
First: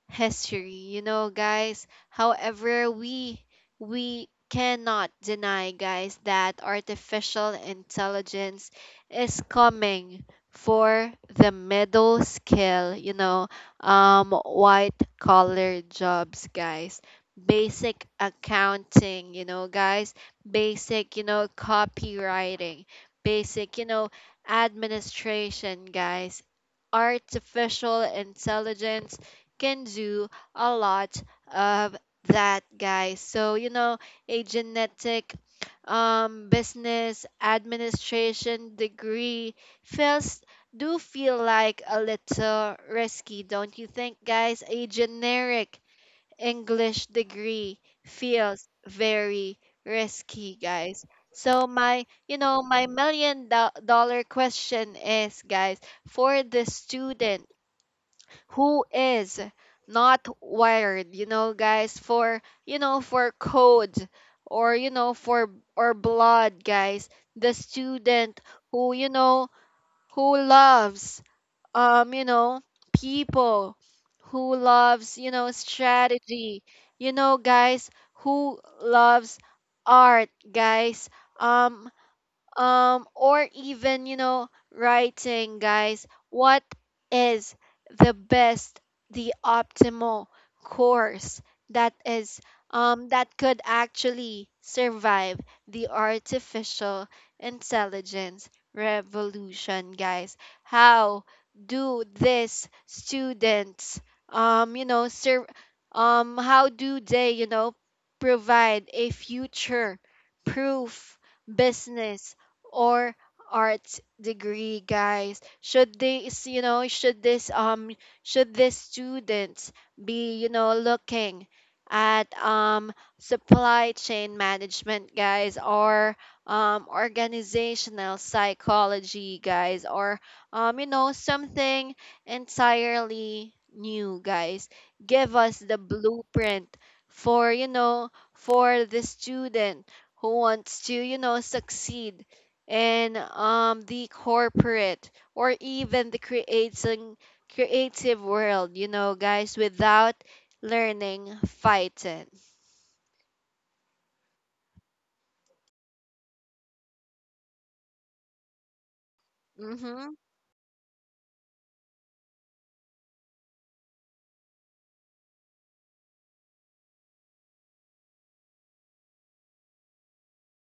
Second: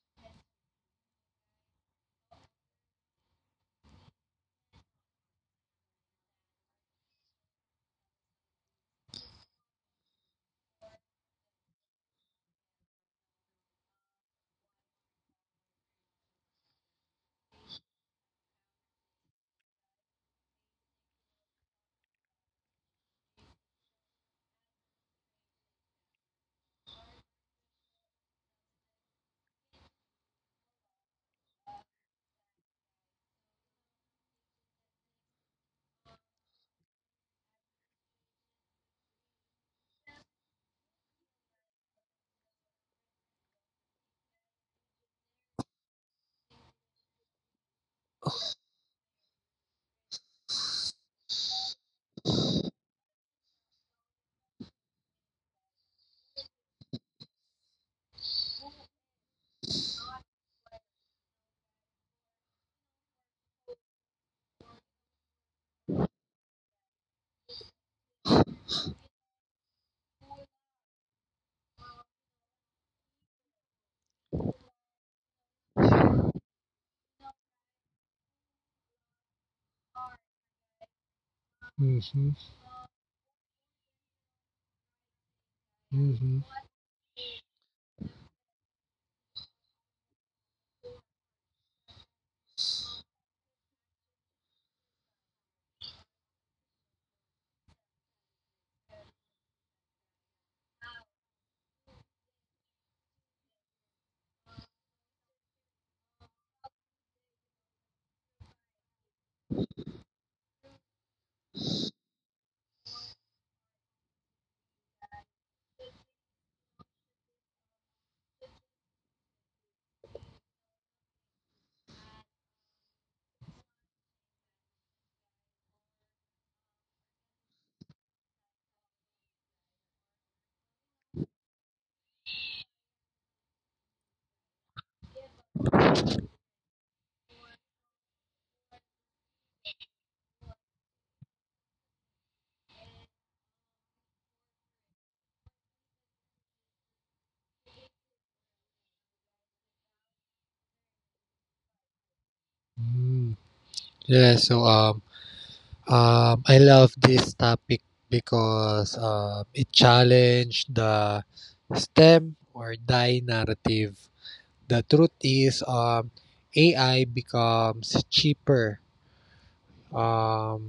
Speaker 1: history. You know, guys, however, we we cannot deny, guys, that artificial intelligence is coming for the middle scale, you know, um white collar jobs, guys. Basic accounting, you know, guys, basic, you know, copywriting, basic, you know, administration, guys, artificial intelligence can do a lot of that, guys. So, you know, a genetic, um, business administration degree feels do feel like a little risky, don't you think, guys? A generic English degree feels very risky, guys. So my, you know, my million do- dollar question is, guys, for the student who is not wired, you know guys for, you know for code, or, you know for or blood, guys. The student who, you know who loves, um you know people, who loves, you know strategy, you know guys who loves art, guys. um
Speaker 2: Mm-hmm.
Speaker 1: um or even, you know writing, guys,
Speaker 2: Mm-hmm.
Speaker 1: what is the best, the optimal course that is um that could actually survive the artificial intelligence revolution, guys? How do these students um you know serve, um how do they, you know provide a future proof business or arts degree, guys? Should these, you know should this um should these students be, you know looking at, um supply chain management, guys, or um organizational psychology, guys, or, um you know something entirely new, guys? Give us the blueprint for, you know for the student who wants to, you know succeed and um the corporate or even the creating creative world, you know, guys, without learning fighting.
Speaker 2: Mm-hmm. Yeah, so um um I love this topic because um it
Speaker 1: Mhm.
Speaker 2: challenged the STEM or die narrative. The truth is, um, A I becomes cheaper. Um,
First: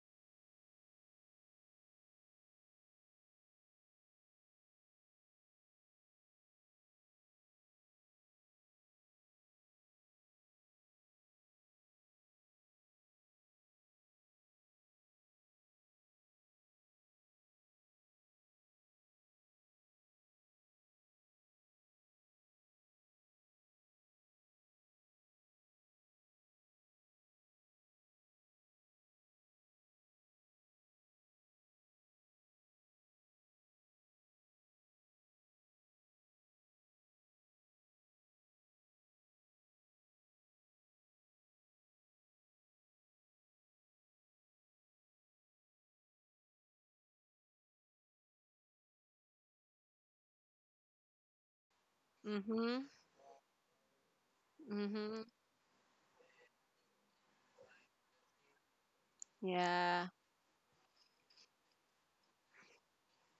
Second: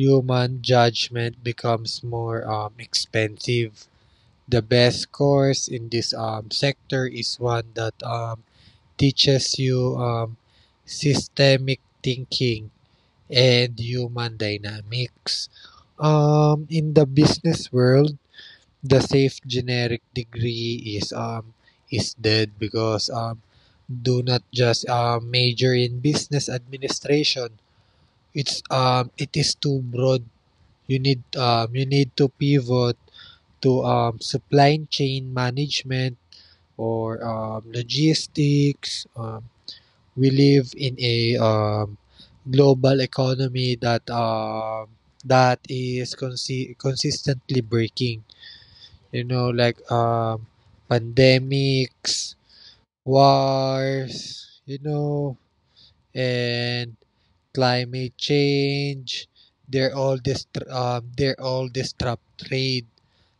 Speaker 2: Human judgment becomes more um, expensive. The best course in this um, sector is one that um, teaches you um, systemic thinking and human dynamics. Um, in the business world, the safe generic degree is um is dead because um do not just uh, major in business administration. It's um it is too broad. You need um you need to pivot to um supply chain management or um, logistics. Um, we live in a um, global economy that um that is consi- consistently breaking, you know, like, um, pandemics,
Speaker 1: Mhm.
Speaker 2: wars, you
Speaker 1: Mhm.
Speaker 2: know, and climate change. They're
Speaker 1: Yeah.
Speaker 2: all dist- um, they're all disrupt trade.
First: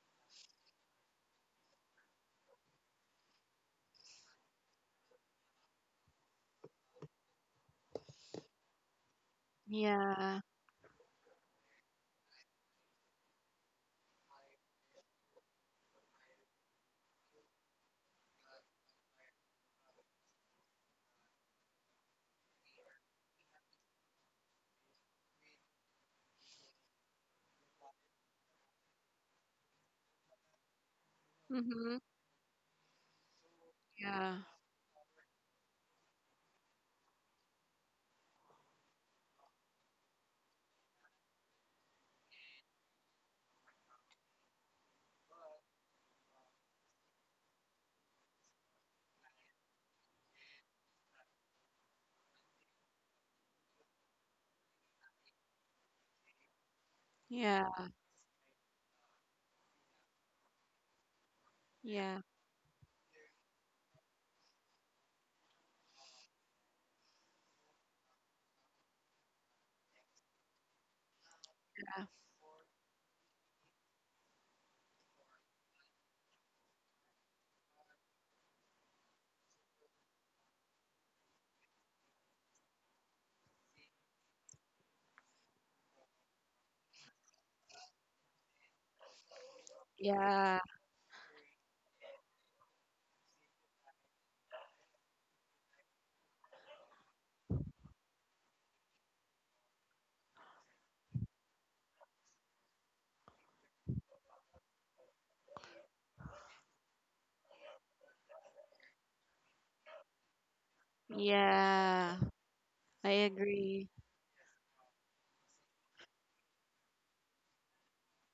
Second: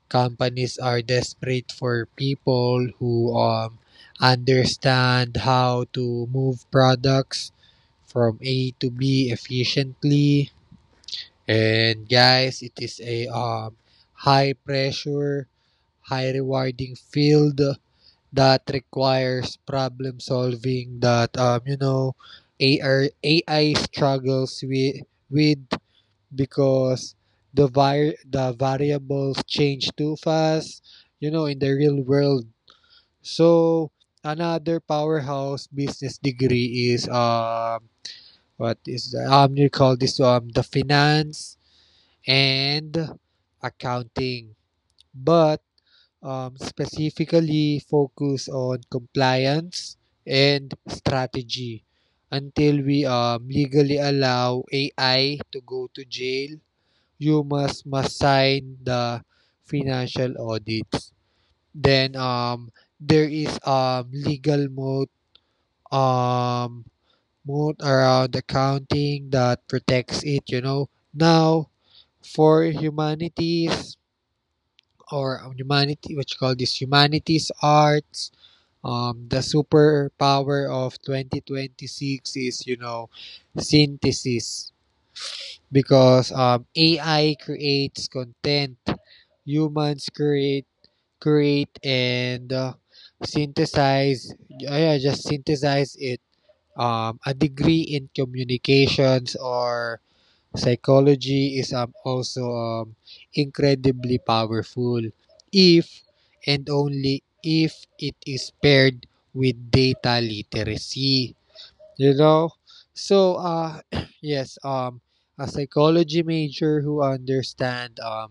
Speaker 2: Companies are desperate for people who um, understand how to move products from A to B
Speaker 1: Yeah.
Speaker 2: efficiently. And guys, it is a um, high pressure, high rewarding field that requires problem solving that um you know A R, A I struggles with with because the vi- the variables change too fast, you know, in the
Speaker 1: Mhm.
Speaker 2: real world. So
Speaker 1: Yeah.
Speaker 2: another powerhouse business degree is um what is the, um you call this um the finance and accounting, but um, specifically focus on compliance and strategy. Until we um, legally allow A I to go to jail, you
Speaker 1: Yeah.
Speaker 2: must must sign the financial audits. Then
Speaker 1: Yeah.
Speaker 2: um, there is um, legal mode um, mode around accounting that protects it, you know. Now for humanities or humanity, what you call this humanities arts, Um, the superpower of twenty twenty-six is, you know, synthesis, because um, A I creates content, humans
Speaker 1: Yeah.
Speaker 2: create create and uh, synthesize. Yeah, just synthesize it. Um, a degree in communications or psychology is um, also um, incredibly powerful if and only if it is paired with data literacy,
Speaker 1: Yeah,
Speaker 2: you know.
Speaker 1: I
Speaker 2: So uh
Speaker 1: agree.
Speaker 2: yes, um a psychology major who understand um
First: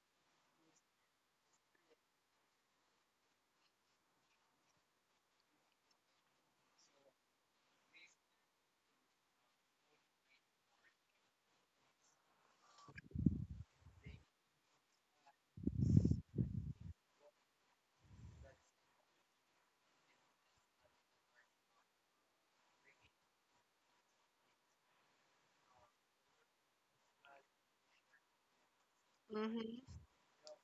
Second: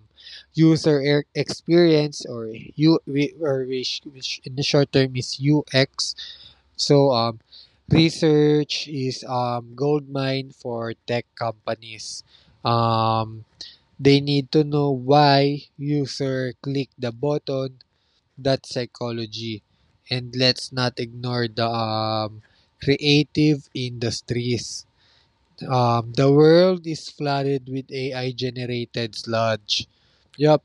Speaker 2: user e- experience, or u or we, which in the short term is ux. So, um, research is um, gold mine for tech companies. Um, they need to know why user click the button. That's psychology. And let's not ignore the um, creative industries. Um, the world is flooded with A I generated
Speaker 1: Mhm.
Speaker 2: sludge. Yep.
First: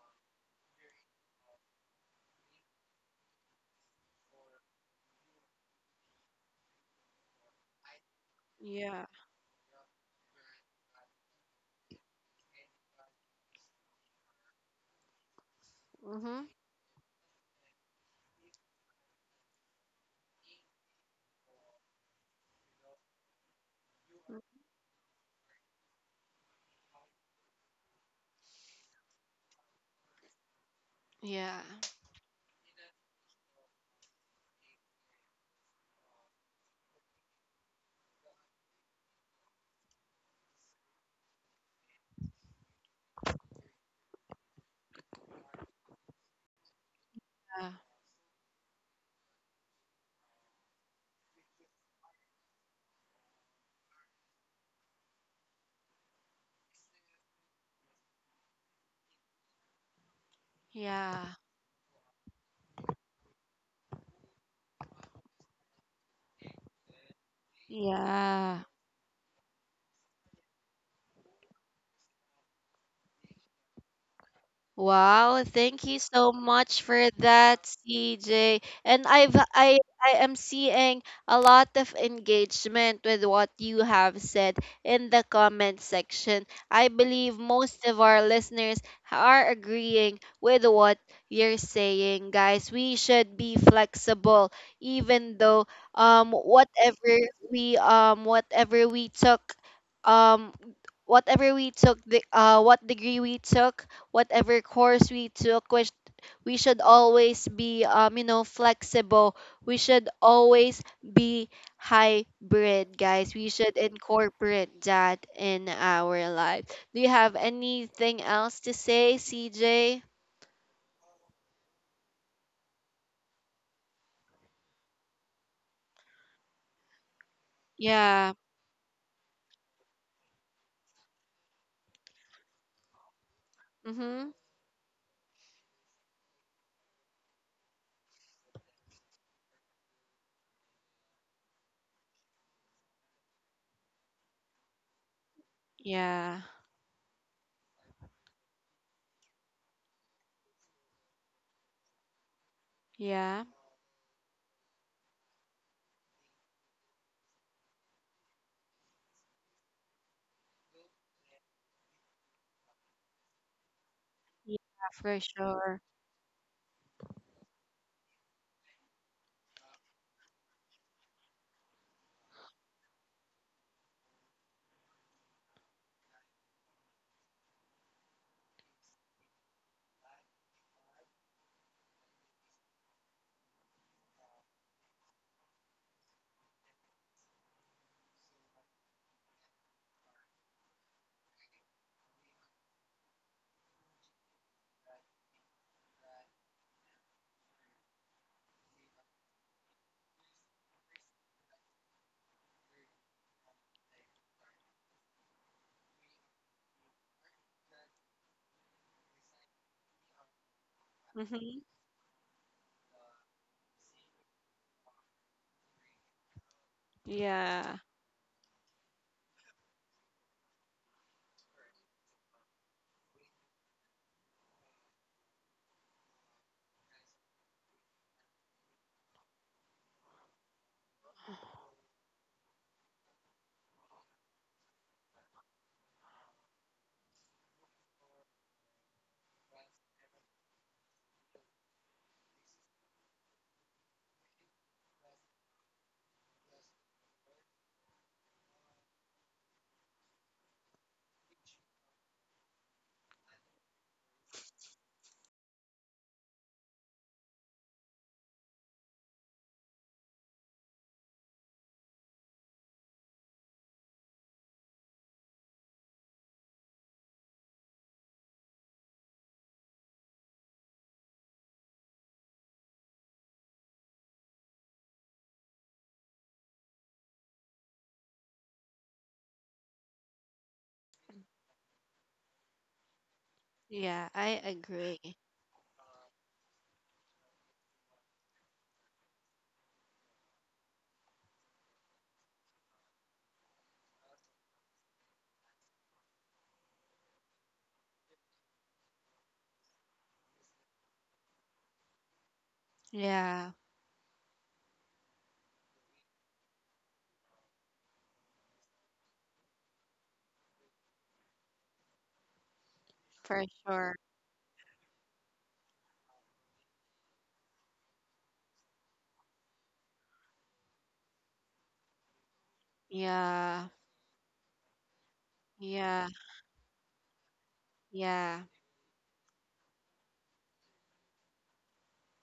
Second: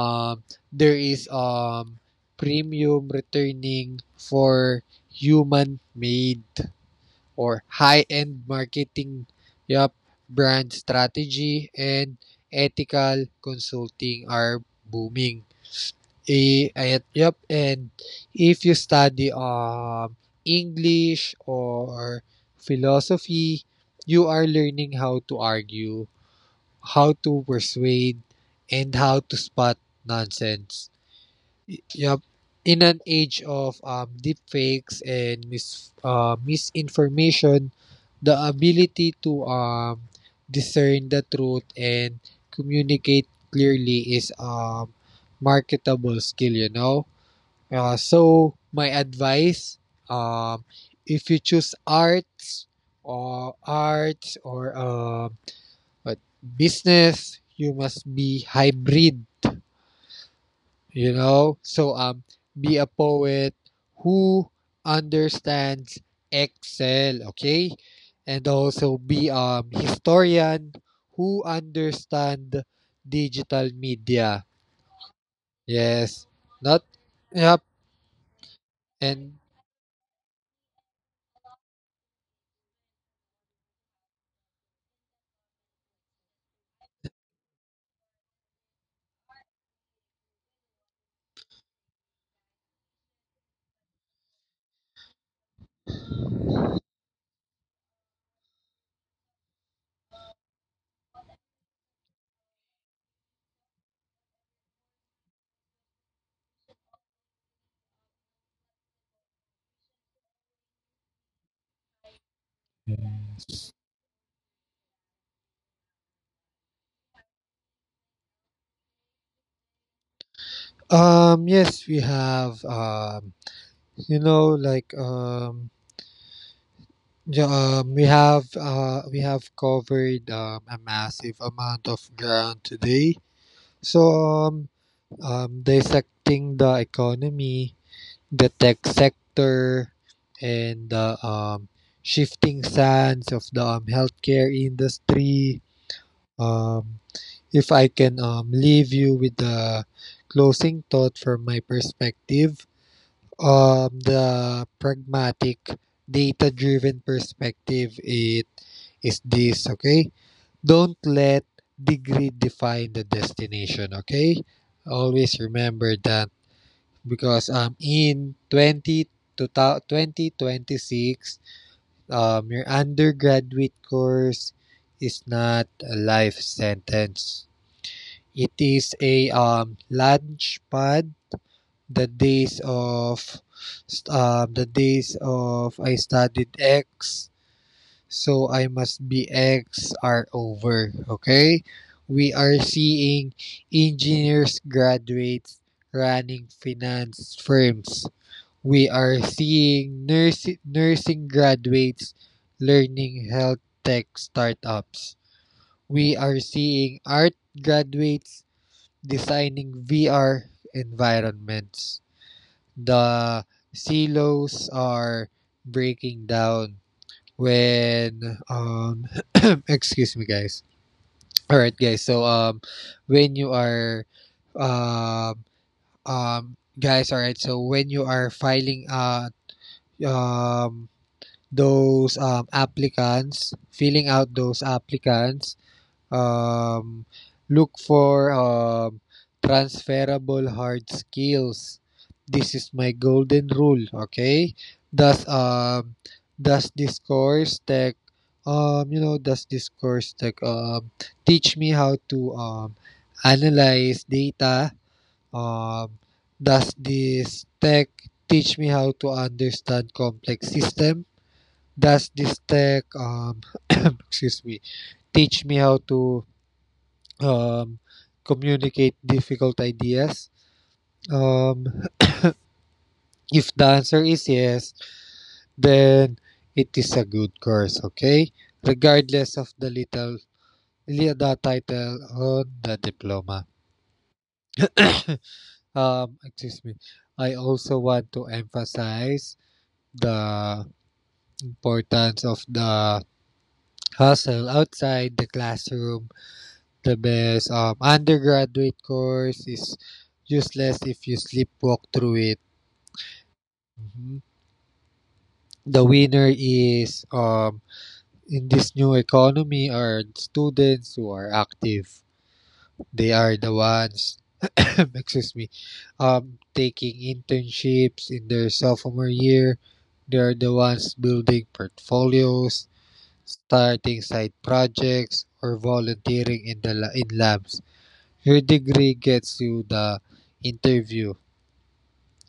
Speaker 2: Um, there is um premium returning for human made or high end
Speaker 1: Yeah.
Speaker 2: marketing. Yep. Brand strategy and ethical consulting are booming.
Speaker 1: Mhm.
Speaker 2: Eh, ayan, yep. And if you study um English or philosophy, you are learning how to argue, how to persuade, and how to spot nonsense.
Speaker 1: Yeah.
Speaker 2: Yep. In an age of um, deepfakes and mis- uh, misinformation, the ability to um, discern the truth and communicate clearly is a um, marketable skill, you know?
Speaker 1: Yeah.
Speaker 2: Uh, so my advice, um, if you choose arts or arts or um what business, you must be hybrid. You
Speaker 1: Yeah.
Speaker 2: know, so um, be a poet who understands Excel. Okay, and
Speaker 1: Yeah.
Speaker 2: also be um historian who understand digital media.
Speaker 1: Wow, thank you
Speaker 2: Yes,
Speaker 1: so much
Speaker 2: not
Speaker 1: for that,
Speaker 2: yep,
Speaker 1: C J. And I've
Speaker 2: and
Speaker 1: I I am seeing a lot of engagement with what you have said in the comment section. I believe most of our listeners are agreeing with what you're saying, guys. We should be flexible, even though um whatever we, um whatever we took um whatever we took the uh what degree we took, whatever course we took, which we should always be, um you know flexible. We should always be hybrid, guys. We should incorporate that in our life. Do you have anything else to say, CJ?
Speaker 2: Um, yes, we have. Um, you know, like um, yeah, um, we
Speaker 1: Yeah.
Speaker 2: have uh, we have covered um, a massive amount of ground today. So,
Speaker 1: Mhm.
Speaker 2: um, um, dissecting the economy, the tech sector, and the um, shifting sands of the um, healthcare industry.
Speaker 1: Yeah.
Speaker 2: Um, if I can um, leave you with the closing thought from my perspective,
Speaker 1: Yeah.
Speaker 2: um, the pragmatic data driven perspective, it is this. Okay, don't let degree define the destination. Okay,
Speaker 1: Yeah, for
Speaker 2: always
Speaker 1: sure.
Speaker 2: remember that, because um in twenty to twenty twenty six, um your undergraduate course is not a life sentence, it is a um launch pad. The days of uh, the days of I studied X, so I must be X are over. Okay, we are seeing engineers graduates running finance firms. We are seeing nursing nursing graduates learning health tech startups. We are seeing art graduates designing V R
Speaker 1: Mhm.
Speaker 2: environments. The silos are breaking down
Speaker 1: Yeah.
Speaker 2: when um excuse me guys. All right guys so um when you are um um guys all right so when you are filing uh um those um applicants filling out those applicants, um, look for um, transferable hard skills. This is my golden rule, okay? Does um does this course tech, um you know does this course tech um teach me how to um analyze data? Um does this tech teach me how to understand complex system? Does this tech um excuse me, teach me how to um, communicate difficult ideas? Um, if the answer is yes, then it is a good course, okay? Regardless of the little li- the title on the diploma.
Speaker 1: Yeah, I agree.
Speaker 2: Um, excuse me. I also want to emphasize the importance of the hustle outside the classroom. The best um, undergraduate course is useless if you sleepwalk through it.
Speaker 1: Yeah,
Speaker 2: Mhm. The winner is um in this new economy are students who are active. They are
Speaker 1: for
Speaker 2: the
Speaker 1: sure.
Speaker 2: ones excuse me um taking internships in their sophomore year. They are the ones building portfolios,
Speaker 1: Yeah.
Speaker 2: starting side projects, or
Speaker 1: Yeah.
Speaker 2: volunteering in the la- in labs. Your
Speaker 1: Yeah.
Speaker 2: degree gets you the interview,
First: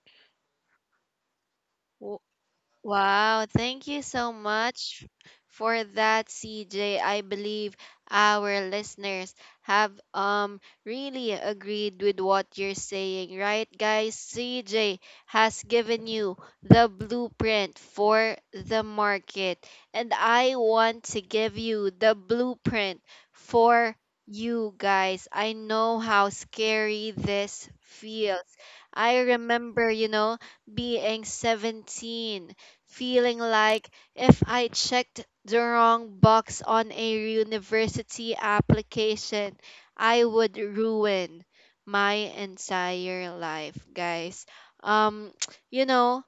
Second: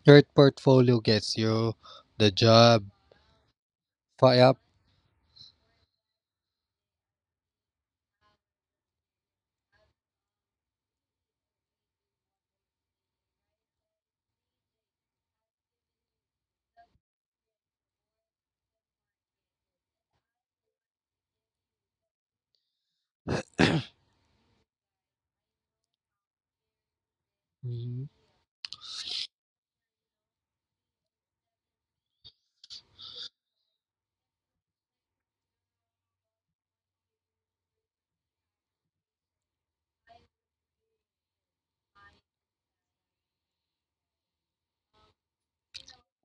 Speaker 2: your portfolio gets you the job.
Speaker 1: Wow, thank you so
Speaker 2: Fi- Yup.
Speaker 1: much for that, C J. I believe our listeners have um really agreed with what you're saying, right, guys? C J has given you the blueprint for the market, and I want to give you the blueprint for you, guys. I know how scary this
Speaker 2: Mhm.
Speaker 1: feels. I remember, you know, being seventeen, feeling like if I checked the wrong box on a university application, I would ruin my entire life, guys. Um, you know,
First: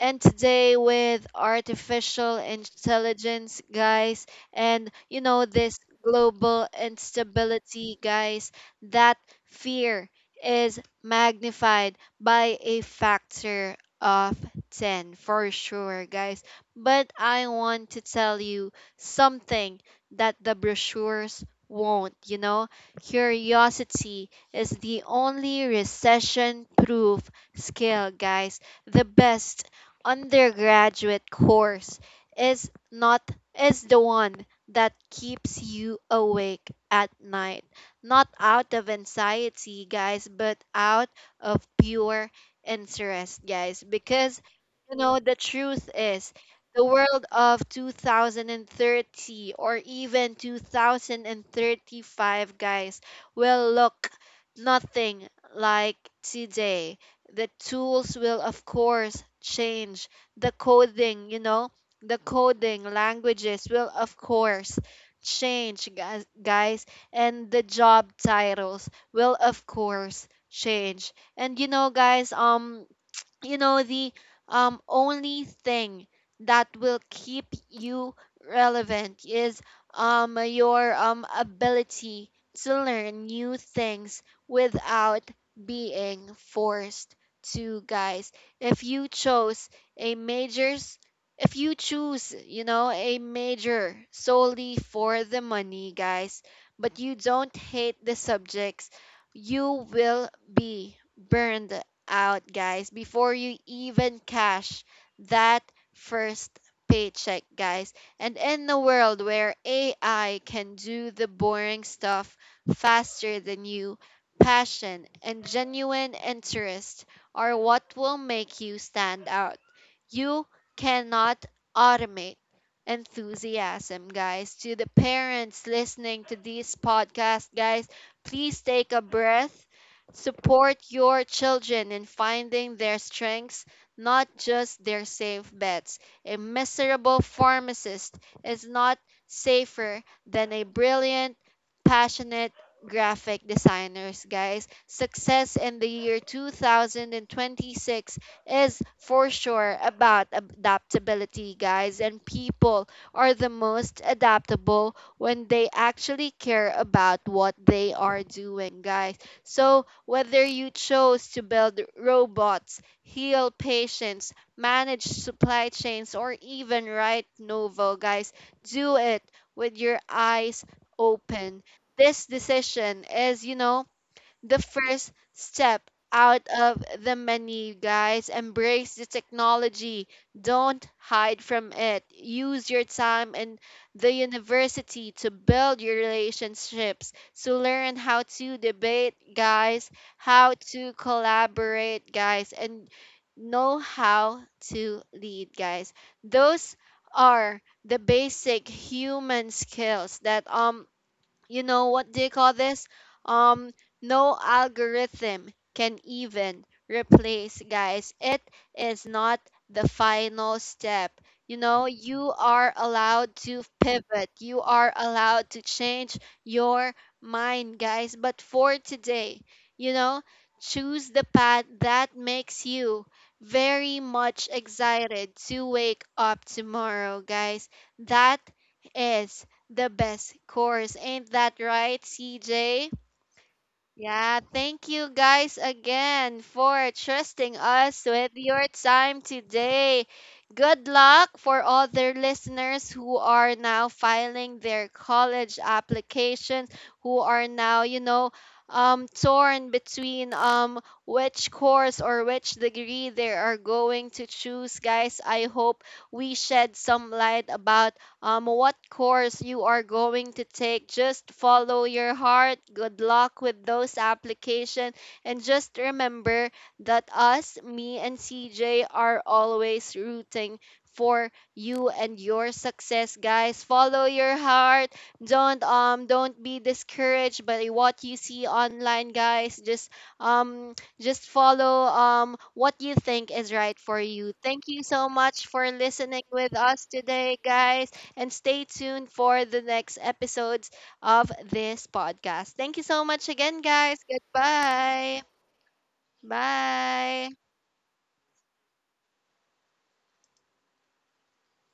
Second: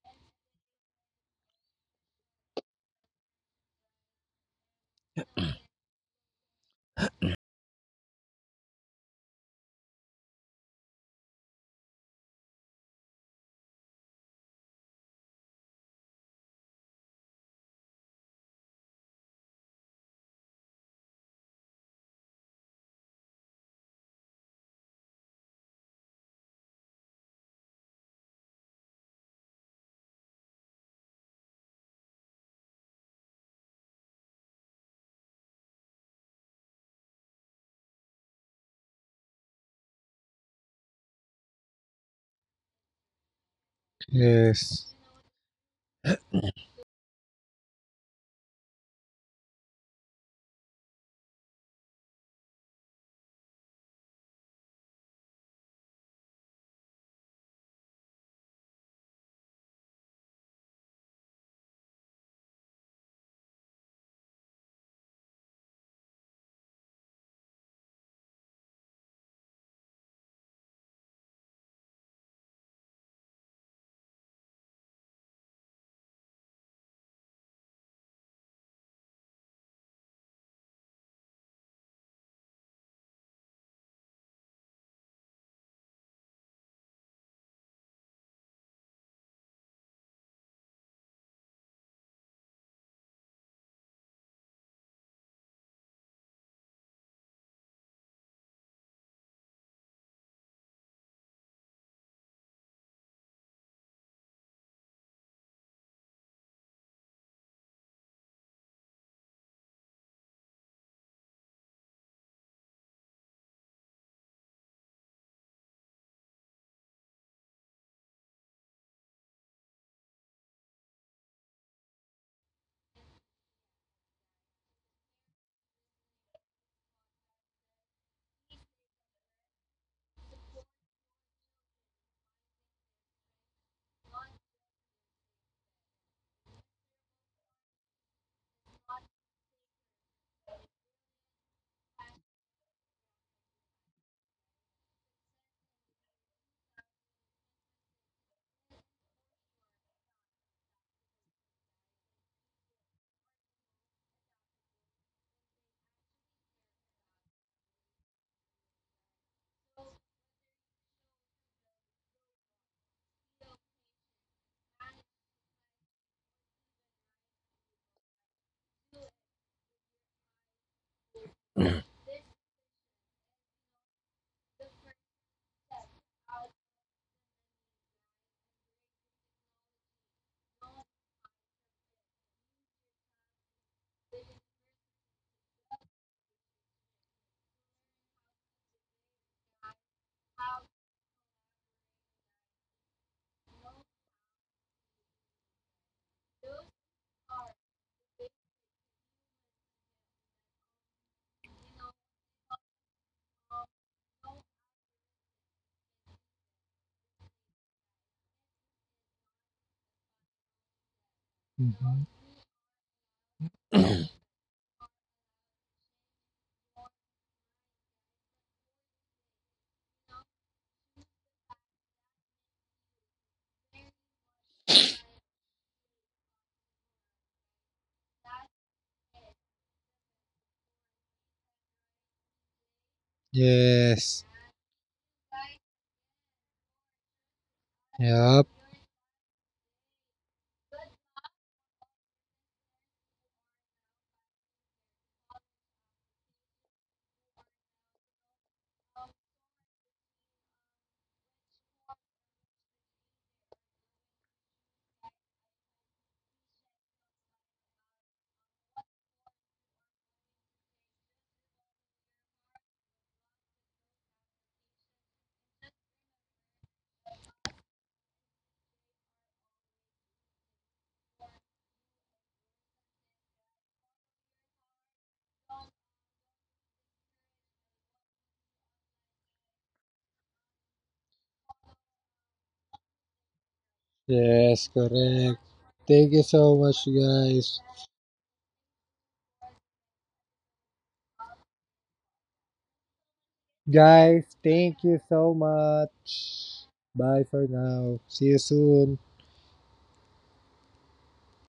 Speaker 1: and today with artificial intelligence, guys, and, you know, this global instability, guys, that fear is magnified by a factor of ten, for sure, guys. But I want to tell you something that the brochures won't, you know. Curiosity is the only recession proof skill, guys. The best undergraduate course is not is the one that keeps you awake at night, not out of anxiety, guys, but out of pure interest, guys, because,
Speaker 2: Yes.
Speaker 1: you know, the truth is, the world of two thousand thirty or even two thousand thirty-five, guys, will look nothing like today. The tools will of course change, the coding, you know the coding languages will of course change, guys guys and the job titles will of course change. And, you know guys um you know the, um only thing that will keep you relevant is, um your um ability to learn new things without being forced to, guys. If you chose a majors If you choose, you know, a major solely for the money, guys, but you don't hate the subjects, you will be burned out, guys, before you even cash that first paycheck, guys. And in a world where A I can do the boring stuff faster than you, passion and genuine interest are what will make you stand out. You cannot automate enthusiasm, guys. To the parents listening to this podcast, guys, please take a breath. Support your children in finding their strengths, not just their safe bets. A miserable pharmacist is not safer than a brilliant, passionate graphic designers, guys. Success in the year two thousand twenty-six is for sure about adaptability, guys, and people are the most adaptable when they actually care about what they are doing, guys. So whether you chose to build robots, heal patients, manage supply chains, or even write novel, guys, do it with your eyes open. This decision is, you know, the first step out of the menu, guys. Embrace the technology. Don't hide from it. Use your time in the university to build your relationships, to learn how to debate, guys, how to collaborate, guys, and know how to lead, guys. Those are the basic human skills that, um you know what they call this um no algorithm can even replace, guys. It is not the final step. You know,
Speaker 2: Mhm.
Speaker 1: you are allowed to pivot, you are allowed to change your mind, guys, but for today, you know, choose the path that makes you very much excited to wake up tomorrow, guys. That is the best course. Ain't that right, C J?
Speaker 2: Yes.
Speaker 1: Yeah, thank you guys again for trusting us with
Speaker 2: Yep.
Speaker 1: your time today. Good luck for other listeners who are now filing their college applications, who are now, you know, um torn between um which course or which degree they are going to choose, guys. I hope we shed some light about um, what course you are going to take. Just follow your heart. Good luck with those applications, and just remember that us, me, and C J are always rooting for you and your success, guys. Follow your heart. Don't, um don't be discouraged by what you see online, guys. Just um just follow um what you think is right for you.
Speaker 2: Yes,
Speaker 1: Thank you so
Speaker 2: correct.
Speaker 1: much for
Speaker 2: Thank you
Speaker 1: listening
Speaker 2: so
Speaker 1: with
Speaker 2: much,
Speaker 1: us today,
Speaker 2: guys.
Speaker 1: guys, and stay tuned for the next episodes of this podcast. Thank you so much again, guys.
Speaker 2: Guys, thank you
Speaker 1: Goodbye.
Speaker 2: so much. Bye
Speaker 1: Bye.
Speaker 2: for now. See you soon.